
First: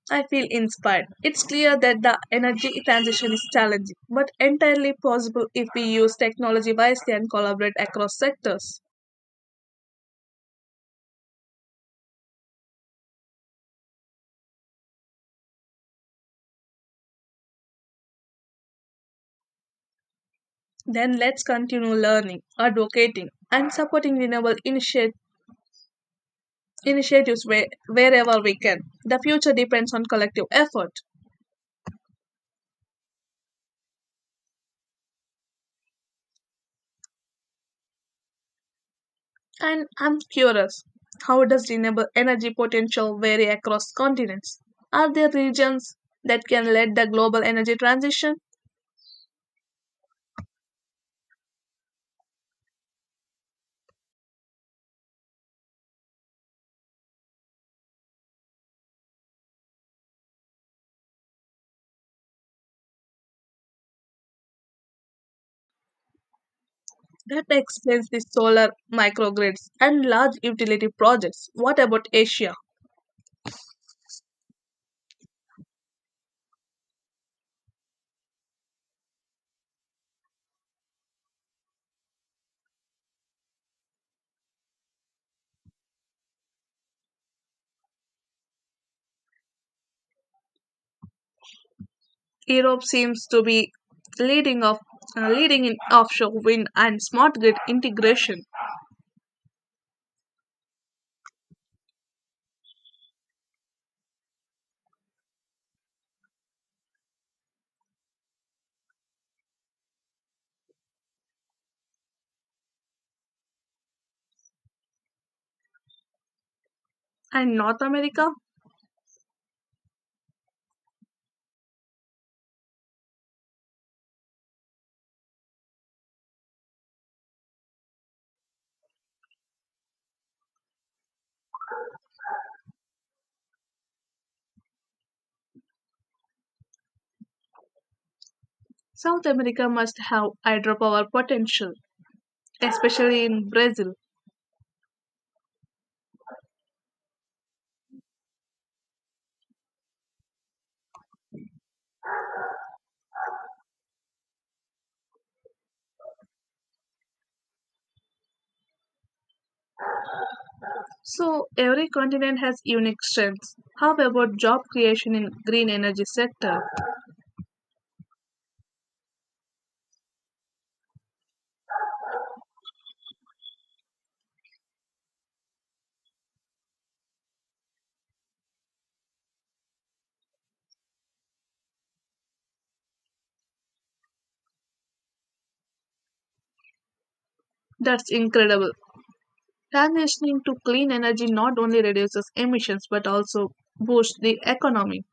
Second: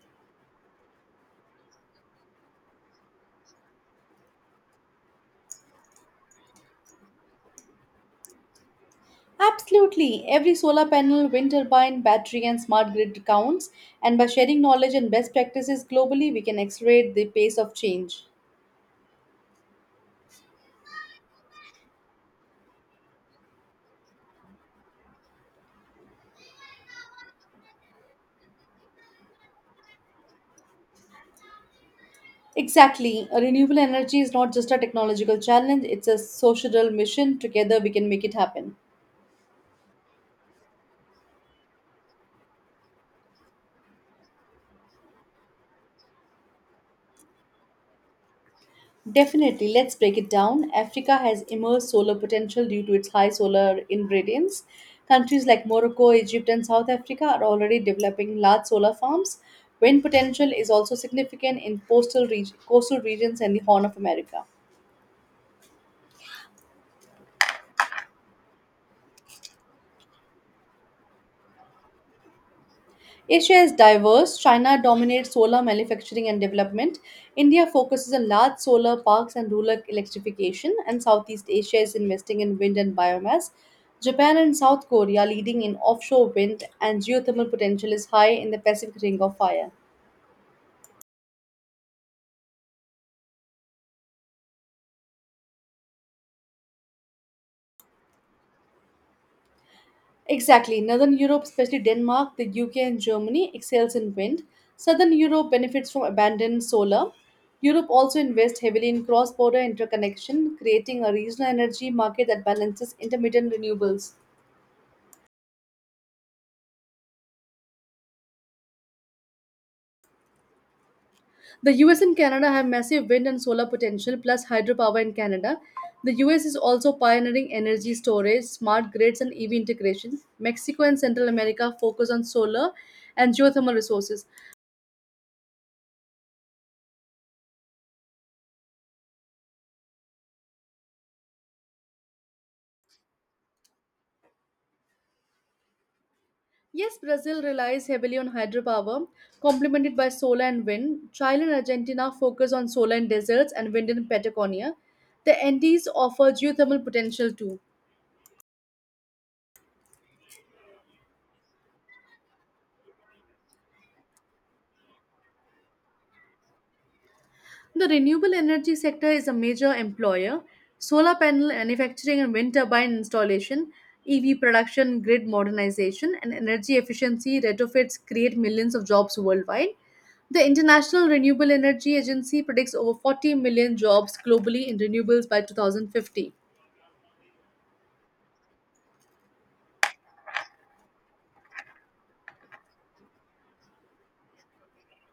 Speaker 2: I feel inspired. It's clear that the energy transition is challenging, but entirely possible if we use technology wisely and collaborate across sectors.
Speaker 1: Absolutely. Every solar panel, wind turbine, battery, and smart grid counts, and by sharing knowledge and best practices globally, we can accelerate the pace of change.
Speaker 2: Then let's continue learning, advocating, and supporting renewable initiatives wherever we can. The future depends on collective effort.
Speaker 1: Exactly. A renewable energy is not just a technological challenge, it's a societal mission. Together, we can make it happen.
Speaker 2: And I'm curious, how does renewable energy potential vary across continents? Are there regions that can lead the global energy transition?
Speaker 1: Definitely, let's break it down. Africa has immense solar potential due to its high solar ingredients. Countries like Morocco, Egypt, and South Africa are already developing large solar farms. Wind potential is also significant in coastal regions and the Horn of America.
Speaker 2: That explains the solar microgrids and large utility projects. What about Asia?
Speaker 1: Asia is diverse. China dominates solar manufacturing and development. India focuses on large solar parks and rural electrification, and Southeast Asia is investing in wind and biomass. Japan and South Korea leading in offshore wind and geothermal potential is high in the Pacific Ring of Fire.
Speaker 2: Europe seems to be leading off, leading in offshore wind and smart grid integration.
Speaker 1: Exactly. Northern Europe, especially Denmark, the UK, and Germany, excels in wind. Southern Europe benefits from abundant solar. Europe also invests heavily in cross border interconnection, creating a regional energy market that balances intermittent renewables.
Speaker 2: And North America?
Speaker 1: The US and Canada have massive wind and solar potential, plus hydropower in Canada. The US is also pioneering energy storage, smart grids, and EV integration. Mexico and Central America focus on solar and geothermal resources.
Speaker 2: South America must have hydropower potential, especially in Brazil.
Speaker 1: Yes, Brazil relies heavily on hydropower, complemented by solar and wind. Chile and Argentina focus on solar in deserts and wind in Patagonia. The Andes offer geothermal potential too.
Speaker 2: So every continent has unique strengths. How about job creation in green energy sector?
Speaker 1: The renewable energy sector is a major employer. Solar panel manufacturing and wind turbine installation, EV production, grid modernization, and energy efficiency retrofits create millions of jobs worldwide. The International Renewable Energy Agency predicts over 40 million jobs globally in renewables by 2050.
Speaker 2: That's incredible. Transitioning to clean energy not only reduces emissions but also boosts the economy.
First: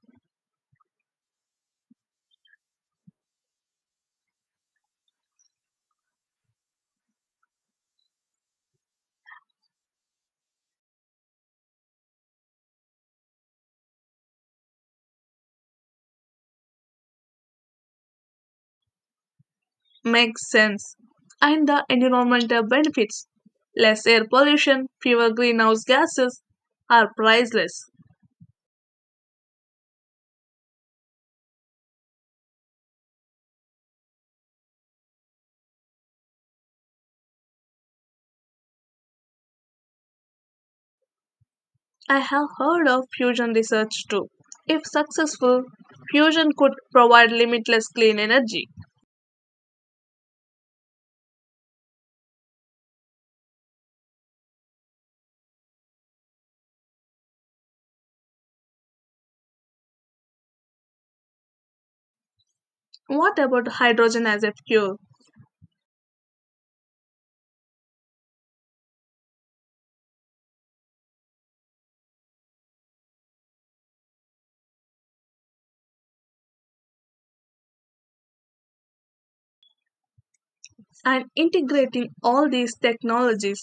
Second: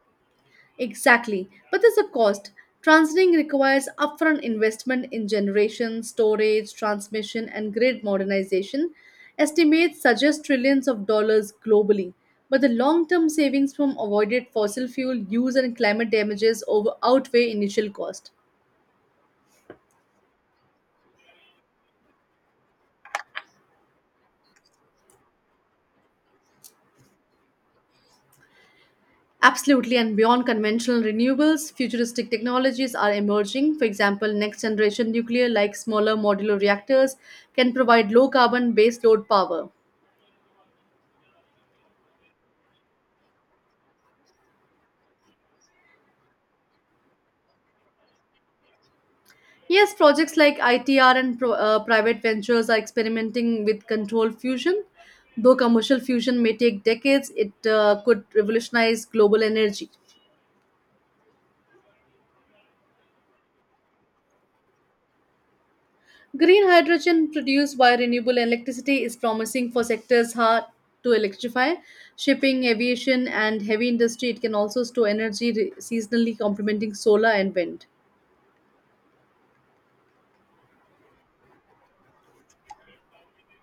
Speaker 1: Exactly. But there's a cost. Transmitting requires upfront investment in generation, storage, transmission, and grid modernization. Estimates suggest trillions of dollars globally. But the long term savings from avoided fossil fuel use and climate damages over outweigh initial cost.
Speaker 2: Makes sense. And the environmental benefits, less air pollution, fewer greenhouse gases, are priceless.
Speaker 1: Absolutely, and beyond conventional renewables, futuristic technologies are emerging. For example, next generation nuclear, like smaller modular reactors, can provide low carbon baseload power.
Speaker 2: I have heard of fusion research too. If successful, fusion could provide limitless clean energy.
Speaker 1: Yes, projects like ITR and private ventures are experimenting with controlled fusion. Though commercial fusion may take decades, it could revolutionize global energy.
Speaker 2: What about hydrogen as a fuel?
Speaker 1: Green hydrogen produced by renewable electricity is promising for sectors hard to electrify, shipping, aviation, and heavy industry. It can also store energy seasonally, complementing solar and wind.
Speaker 2: And integrating all these technologies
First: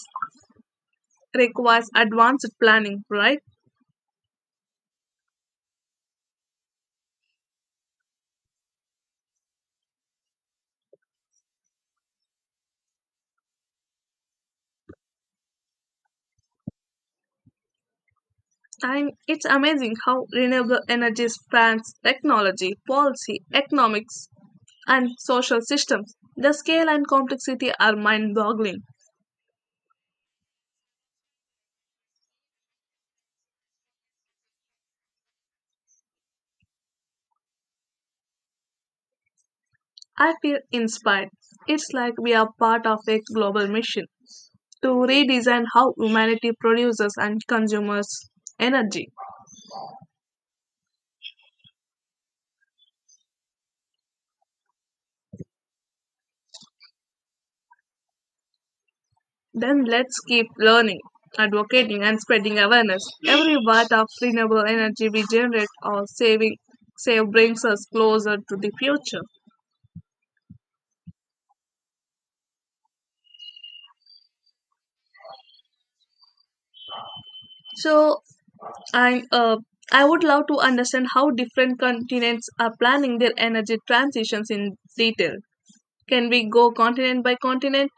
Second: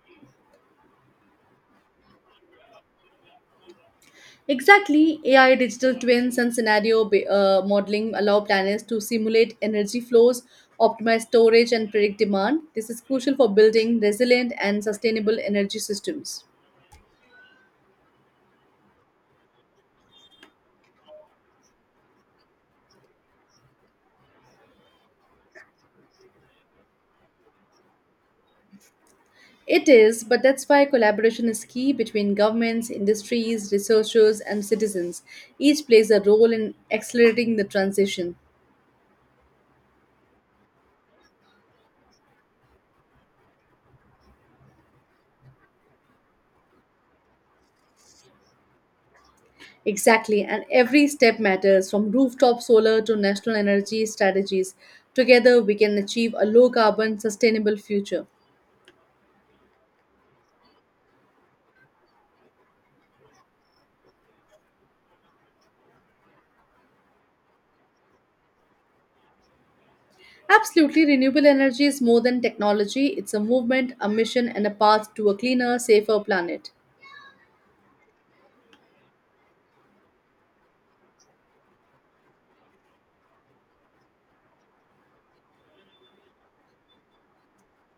Speaker 2: requires advanced planning, right?
Speaker 1: Exactly, AI, digital twins, and scenario modeling allow planners to simulate energy flows, optimize storage, and predict demand. This is crucial for building resilient and sustainable energy systems.
Speaker 2: I It's amazing how renewable energy spans technology, policy, economics, and social systems. The scale and complexity are mind boggling.
Speaker 1: It is, but that's why collaboration is key between governments, industries, researchers, and citizens. Each plays a role in accelerating the transition.
Speaker 2: I feel inspired. It's like we are part of a global mission to redesign how humanity produces and consumes energy.
Speaker 1: Exactly, and every step matters from rooftop solar to national energy strategies. Together, we can achieve a low carbon, sustainable future.
Speaker 2: Then let's keep learning, advocating, and spreading awareness. Every watt of renewable energy we generate or saving save brings us closer to the future.
Speaker 1: Absolutely, renewable energy is more than technology. It's a movement, a mission, and a path to a cleaner, safer planet.
Speaker 2: So And I would love to understand how different continents are planning their energy transitions in detail. Can we go continent by continent?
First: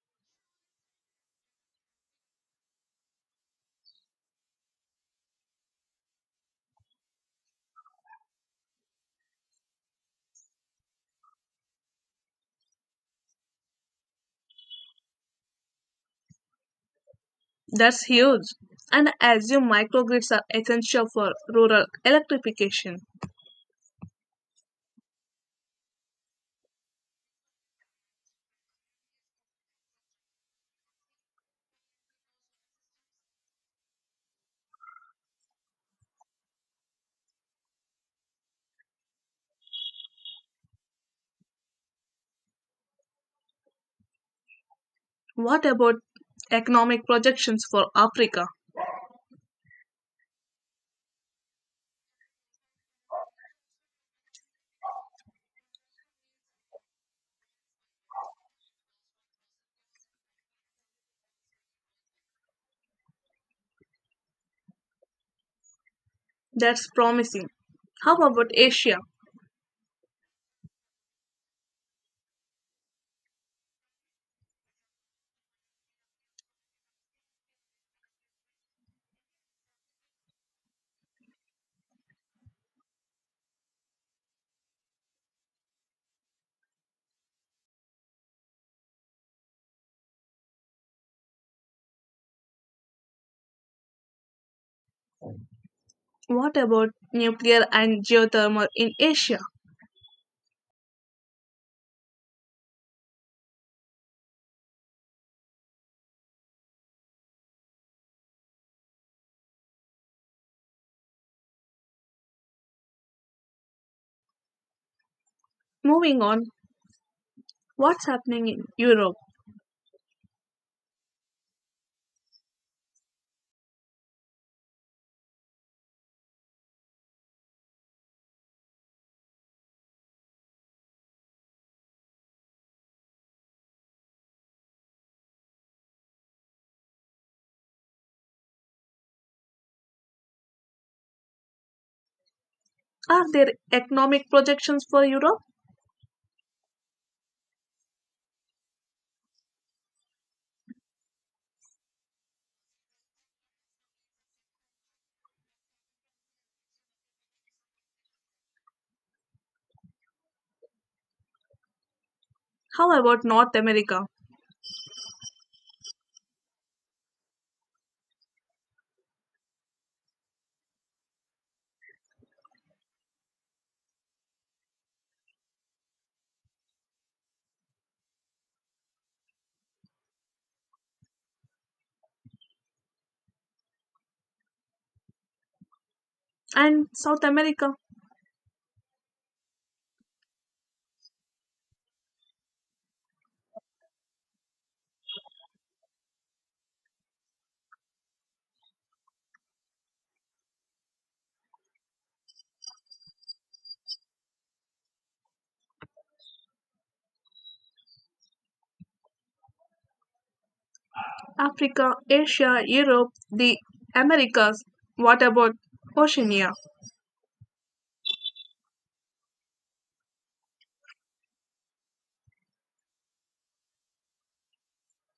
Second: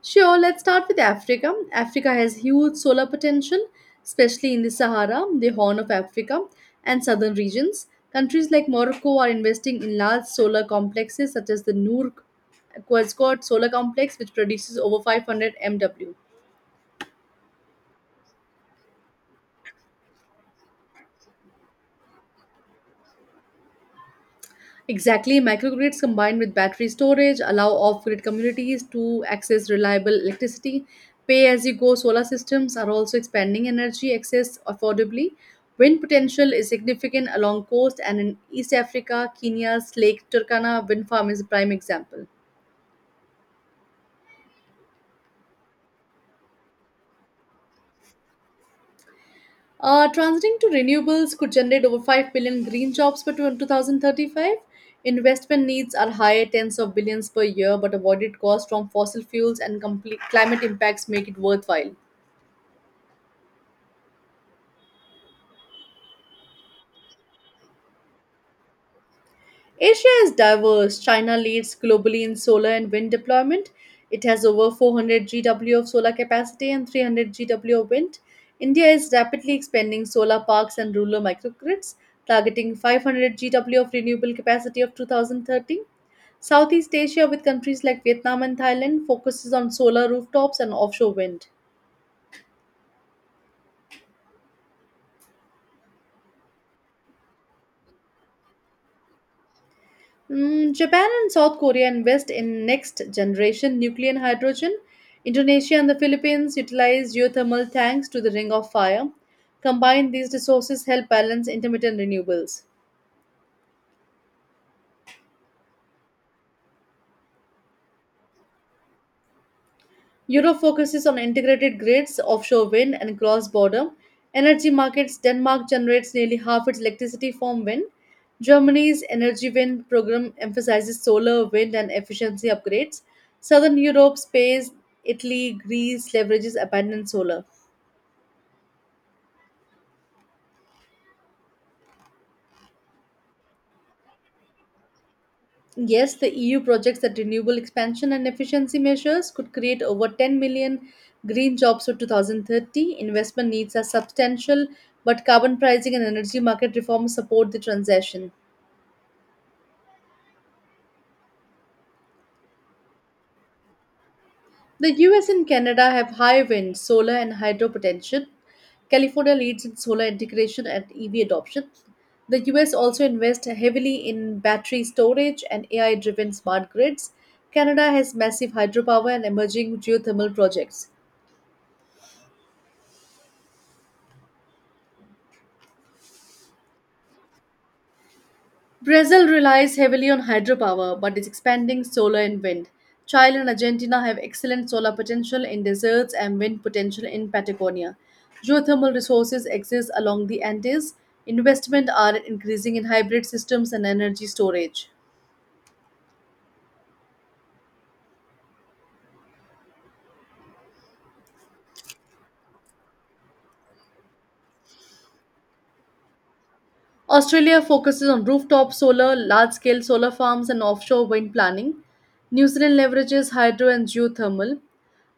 Speaker 1: Sure, let's start with Africa. Africa has huge solar potential, especially in the Sahara, the Horn of Africa, and southern regions. Countries like Morocco are investing in large solar complexes such as the Noor Quasquad solar complex, which produces over 500 MW.
Speaker 2: That's huge. And I assume microgrids are essential for rural electrification.
Speaker 1: Exactly, microgrids combined with battery storage allow off grid communities to access reliable electricity. Pay as you go solar systems are also expanding energy access affordably. Wind potential is significant along coast and in East Africa, Kenya's Lake Turkana wind farm is a prime example.
Speaker 2: What about economic projections for Africa?
Speaker 1: Transiting to renewables could generate over 5 billion green jobs by 2035. Investment needs are higher tens of billions per year, but avoided costs from fossil fuels and complete climate impacts make it worthwhile.
Speaker 2: That's promising. How about Asia?
Speaker 1: Asia is diverse. China leads globally in solar and wind deployment. It has over 400 GW of solar capacity and 300 GW of wind. India is rapidly expanding solar parks and rural microgrids, targeting 500 GW of renewable capacity of 2030. Southeast Asia, with countries like Vietnam and Thailand, focuses on solar rooftops and offshore wind.
Speaker 2: What about nuclear and geothermal in Asia?
Speaker 1: Japan and South Korea invest in next generation nuclear and hydrogen. Indonesia and the Philippines utilize geothermal tanks to the Ring of Fire. Combined, these resources help balance intermittent renewables.
Speaker 2: Moving on, what's happening in Europe?
Speaker 1: Europe focuses on integrated grids, offshore wind, and cross border energy markets. Denmark generates nearly half its electricity from wind. Germany's Energy Wind program emphasizes solar, wind, and efficiency upgrades. Southern Europe, Spain, Italy, Greece leverages abundant solar.
Speaker 2: Are there economic projections for Europe?
Speaker 1: Yes, the EU projects that renewable expansion and efficiency measures could create over 10 million green jobs by 2030. Investment needs are substantial, but carbon pricing and energy market reforms support the transition.
Speaker 2: How about North America
Speaker 1: The US and Canada have high wind, solar, and hydro potential. California leads in solar integration and EV adoption. The US also invests heavily in battery storage and AI driven smart grids. Canada has massive hydropower and emerging geothermal projects.
Speaker 2: and South America,
Speaker 1: Brazil relies heavily on hydropower but is expanding solar and wind. Chile and Argentina have excellent solar potential in deserts and wind potential in Patagonia. Geothermal resources exist along the Andes. Investment are increasing in hybrid systems and energy storage.
Speaker 2: Africa, Asia, Europe, the Americas? What about Oceania?
Speaker 1: Australia focuses on rooftop solar, large scale solar farms, and offshore wind planning. New Zealand leverages hydro and geothermal.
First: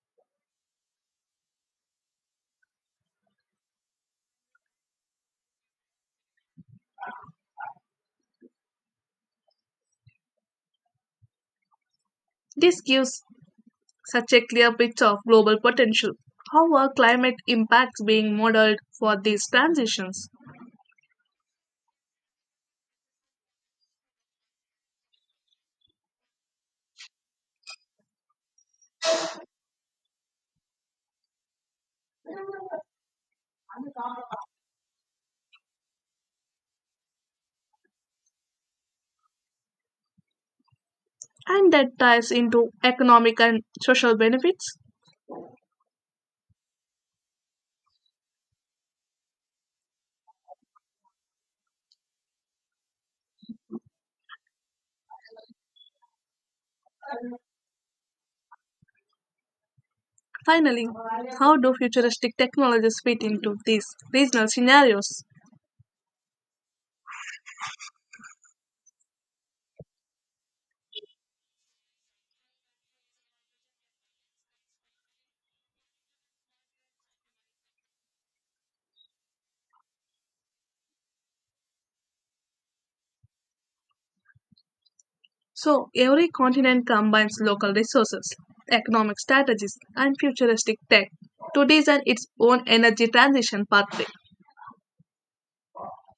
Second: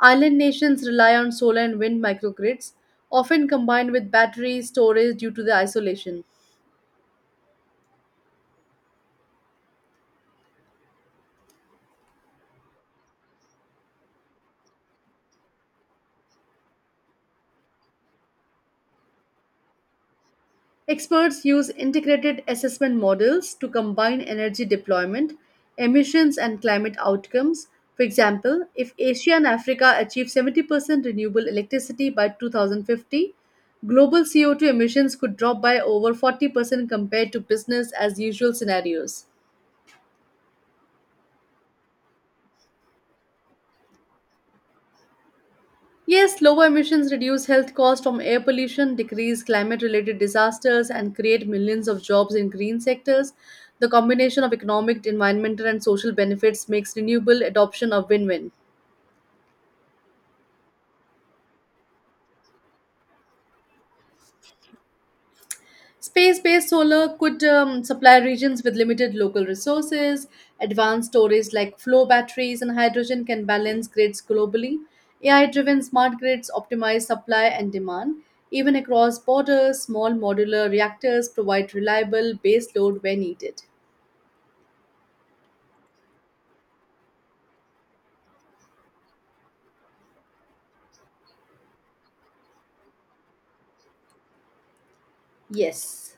Speaker 1: Island nations rely on solar and wind microgrids, often combined with battery storage due to the isolation.
Speaker 2: This gives such a clear picture of global potential. How are climate impacts being modeled for these transitions?
Speaker 1: Experts use integrated assessment models to combine energy deployment, emissions, and climate outcomes. For example, if Asia and Africa achieve 70% renewable electricity by 2050, global CO2 emissions could drop by over 40% compared to business as usual scenarios.
Speaker 2: And that ties into economic and social benefits.
Speaker 1: Yes, lower emissions reduce health costs from air pollution, decrease climate related disasters, and create millions of jobs in green sectors. The combination of economic, environmental, and social benefits makes renewable adoption a win win.
Speaker 2: Finally, how do futuristic technologies fit into these regional scenarios?
Speaker 1: Space based solar could supply regions with limited local resources. Advanced storage like flow batteries and hydrogen can balance grids globally. AI driven smart grids optimize supply and demand. Even across borders, small modular reactors provide reliable base load where needed.
Speaker 2: So, every continent combines local resources, economic strategies, and futuristic tech to design its own energy transition pathway.
Speaker 1: Yes.